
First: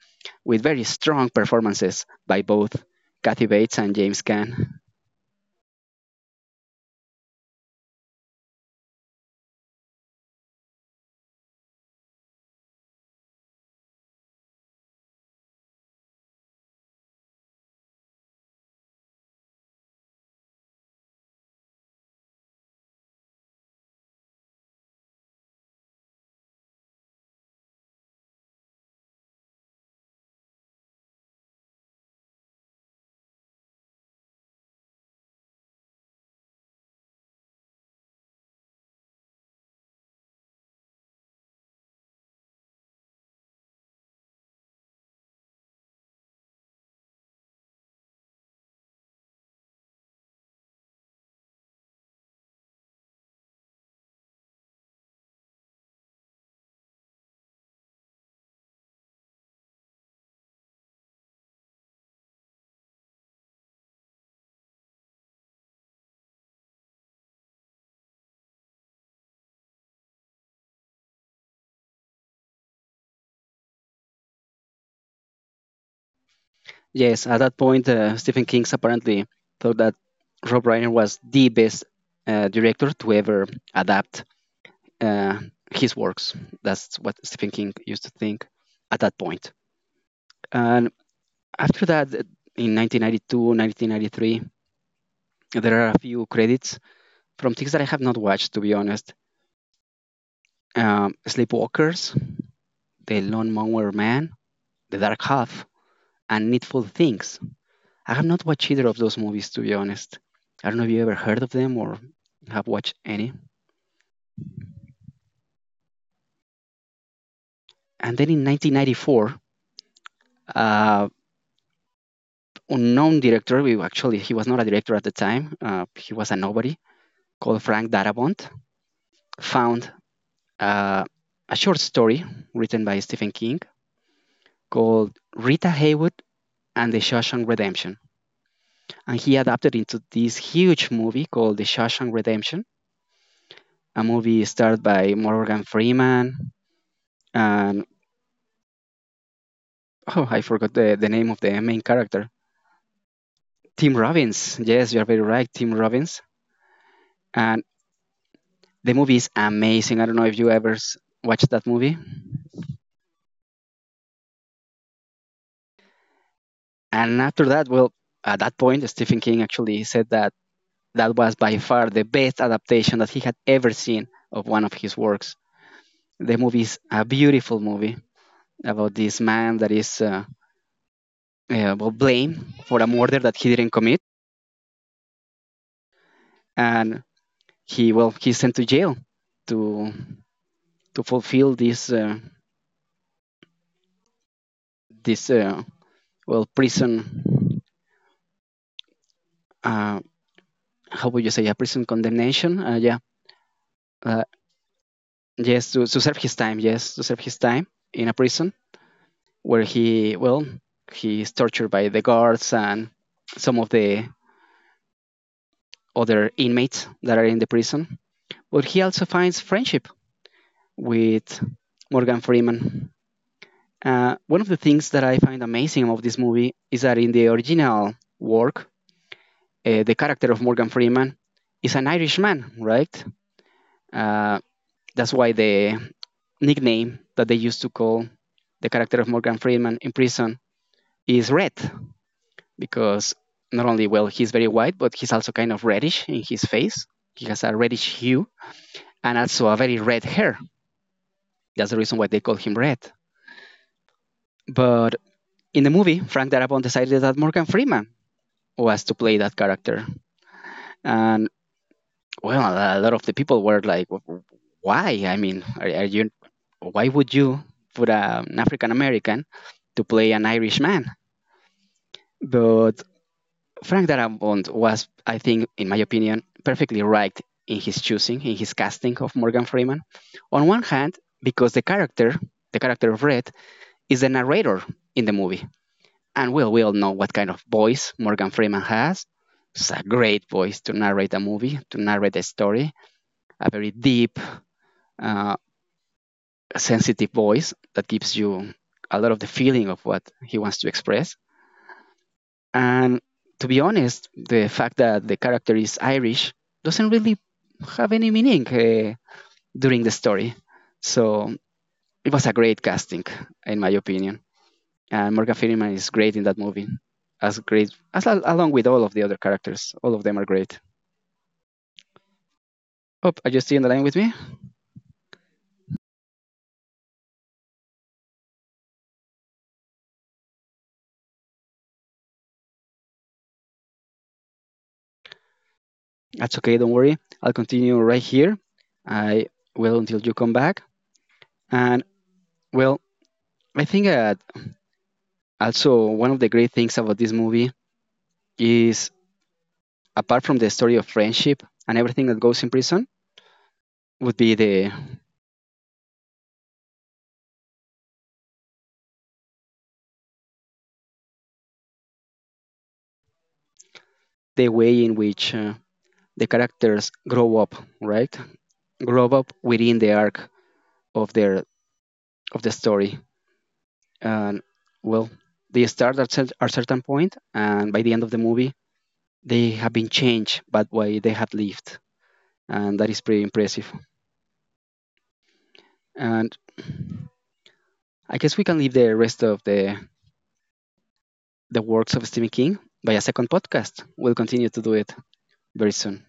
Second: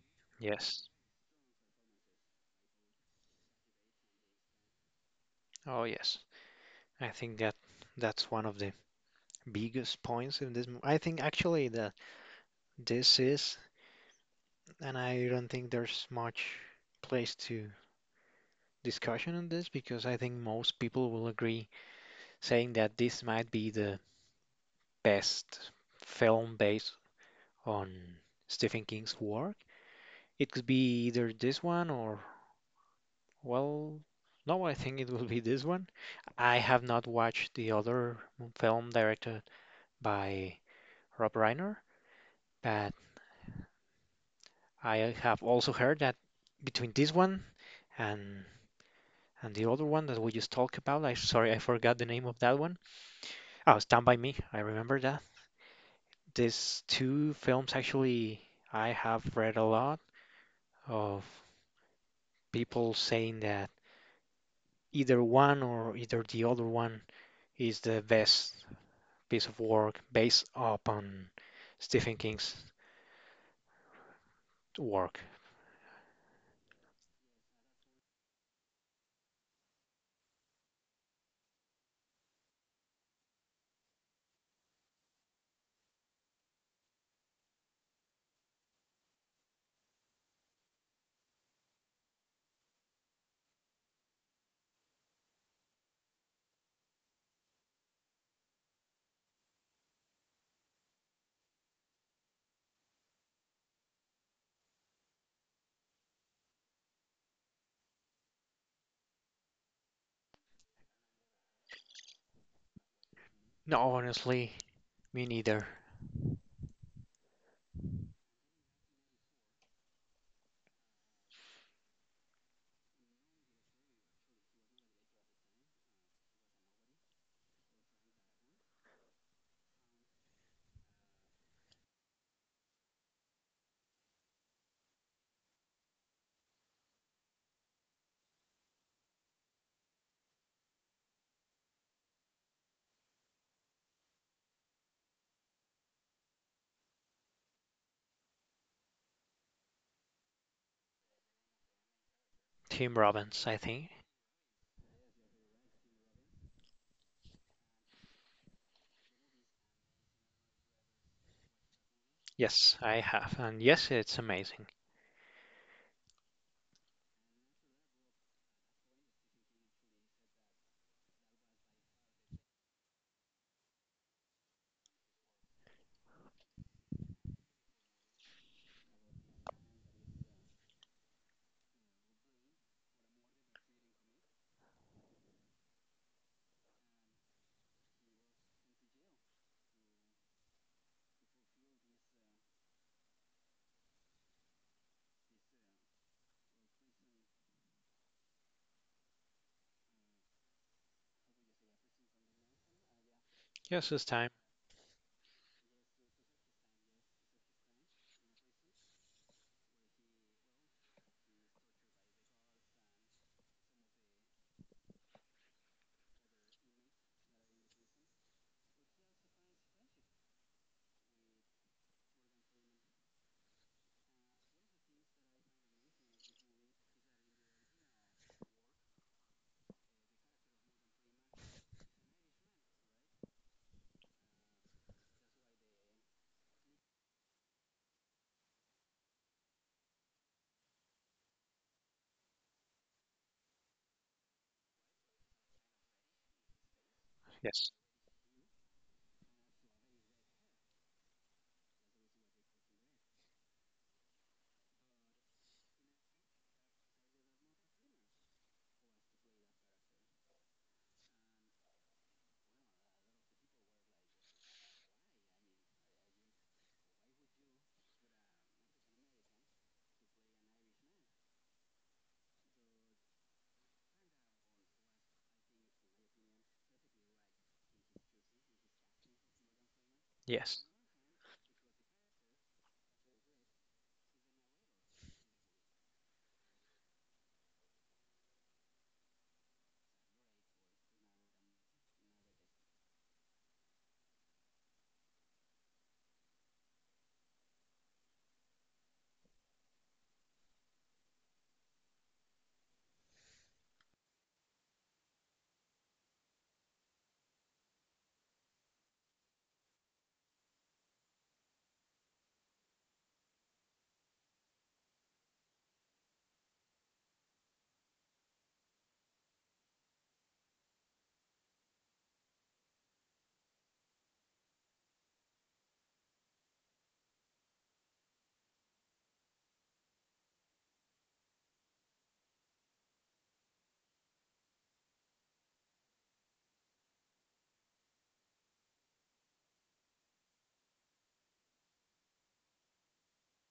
[SPEAKER 1] with very
[SPEAKER 2] Yes.
[SPEAKER 1] strong performances by both Kathy Bates and James Caan.
[SPEAKER 2] Oh, yes. I think that that's one of the biggest points in this. I think actually that this is, and I don't think there's much place to discussion on this because I think most people will agree, saying that this might be the best film based on Stephen King's work. It could be either this one or, well, no, I think it will be this one. I have not watched the other film directed by Rob Reiner, but I have also heard that between this one and and the other one that we just talked about, I, sorry, I forgot the name of that one. Oh, Stand by Me. I remember that. These two films actually I have read a lot of people saying that either one or either the other one is the best piece of work based upon Stephen King's work.
[SPEAKER 1] Yes, at that point, Stephen King apparently thought that Rob Reiner was the best director to ever adapt uh, his works. That's what Stephen King used to think at that point. And after that, in 1992, 1993, there are a few credits from things that I have not watched, to be honest. Sleepwalkers, The Lawnmower Man, The Dark Half, and Needful Things. I have not watched either of those movies, to be honest. I don't know if you ever heard of them or have watched any.
[SPEAKER 2] No, honestly, me neither.
[SPEAKER 1] And then in 1994, uh, unknown director, we actually he was not a director at the time, he was a nobody, called Frank Darabont, found uh, a short story written by Stephen King called Rita Haywood and the Shawshank Redemption. And he adapted into this huge movie called The Shawshank Redemption, a movie starred by Morgan Freeman and oh, I forgot the name of the main character.
[SPEAKER 2] Tim Robbins, I think.
[SPEAKER 1] Tim Robbins. Yes, you are very right, Tim Robbins. And the movie is amazing. I don't know if you ever watched that movie.
[SPEAKER 2] Yes, I have. And yes, it's amazing.
[SPEAKER 1] And after that, well, at that point, Stephen King actually said that that was by far the best adaptation that he had ever seen of one of his works. The movie is a beautiful movie about this man that is well, blamed for a murder that he didn't commit. And he well, he's sent to jail to fulfill this well, prison, uh, how would you say, a prison condemnation, yeah,
[SPEAKER 2] Yes, it's
[SPEAKER 1] uh,
[SPEAKER 2] time.
[SPEAKER 1] yes, to serve his time, yes, to serve his time in a prison where he, well, he is tortured by the guards and some of the other inmates that are in the prison, but he also finds friendship with Morgan Freeman. Uh, one of the things that I find amazing of this movie is that in the original work, the character of Morgan Freeman is an Irishman, right? Uh, that's why the nickname that they used to call the character of Morgan Freeman in prison is Red, because not only, well, he's very white, but he's also kind of reddish in his face. He has a
[SPEAKER 2] Yes.
[SPEAKER 1] reddish hue and also a very red hair. That's the reason why they call him Red. But in the movie, Frank Darabont decided that Morgan Freeman was to play that character. And well, a lot of the people were like, "Why? I mean, are you? Why would you put a, an African American to play an Irish man?" But Frank Darabont was, I think, in my opinion, perfectly right in his choosing, in his casting of Morgan Freeman. On
[SPEAKER 2] Yes.
[SPEAKER 1] one hand, because the character of Red, is the narrator in the movie, and well, we all know what kind of voice Morgan Freeman has. It's a great voice to narrate a movie, to narrate a story, a very deep, uh, a sensitive voice that gives you a lot of the feeling of what he wants to express. And to be honest, the fact that the character is Irish doesn't really have any meaning during the story. So it was a great casting, in my opinion. And Morgan Freeman is great in that movie, as great as along with all of the other characters. All of them are great. Oh, are you still in the line with me? That's okay. Don't worry. I'll continue right here. I will until you come back. And well, I think also, one of the great things about this movie is, apart from the story of friendship and everything that goes in prison, would be the way in which the characters grow up, right? Grow up within the arc of their of the story, and well, they start at a certain point, and by the end of the movie, they have been changed, by the way they have lived, and that is pretty impressive. And I guess we can leave the rest of the works of Stephen King by a second podcast. We'll continue to do it very soon.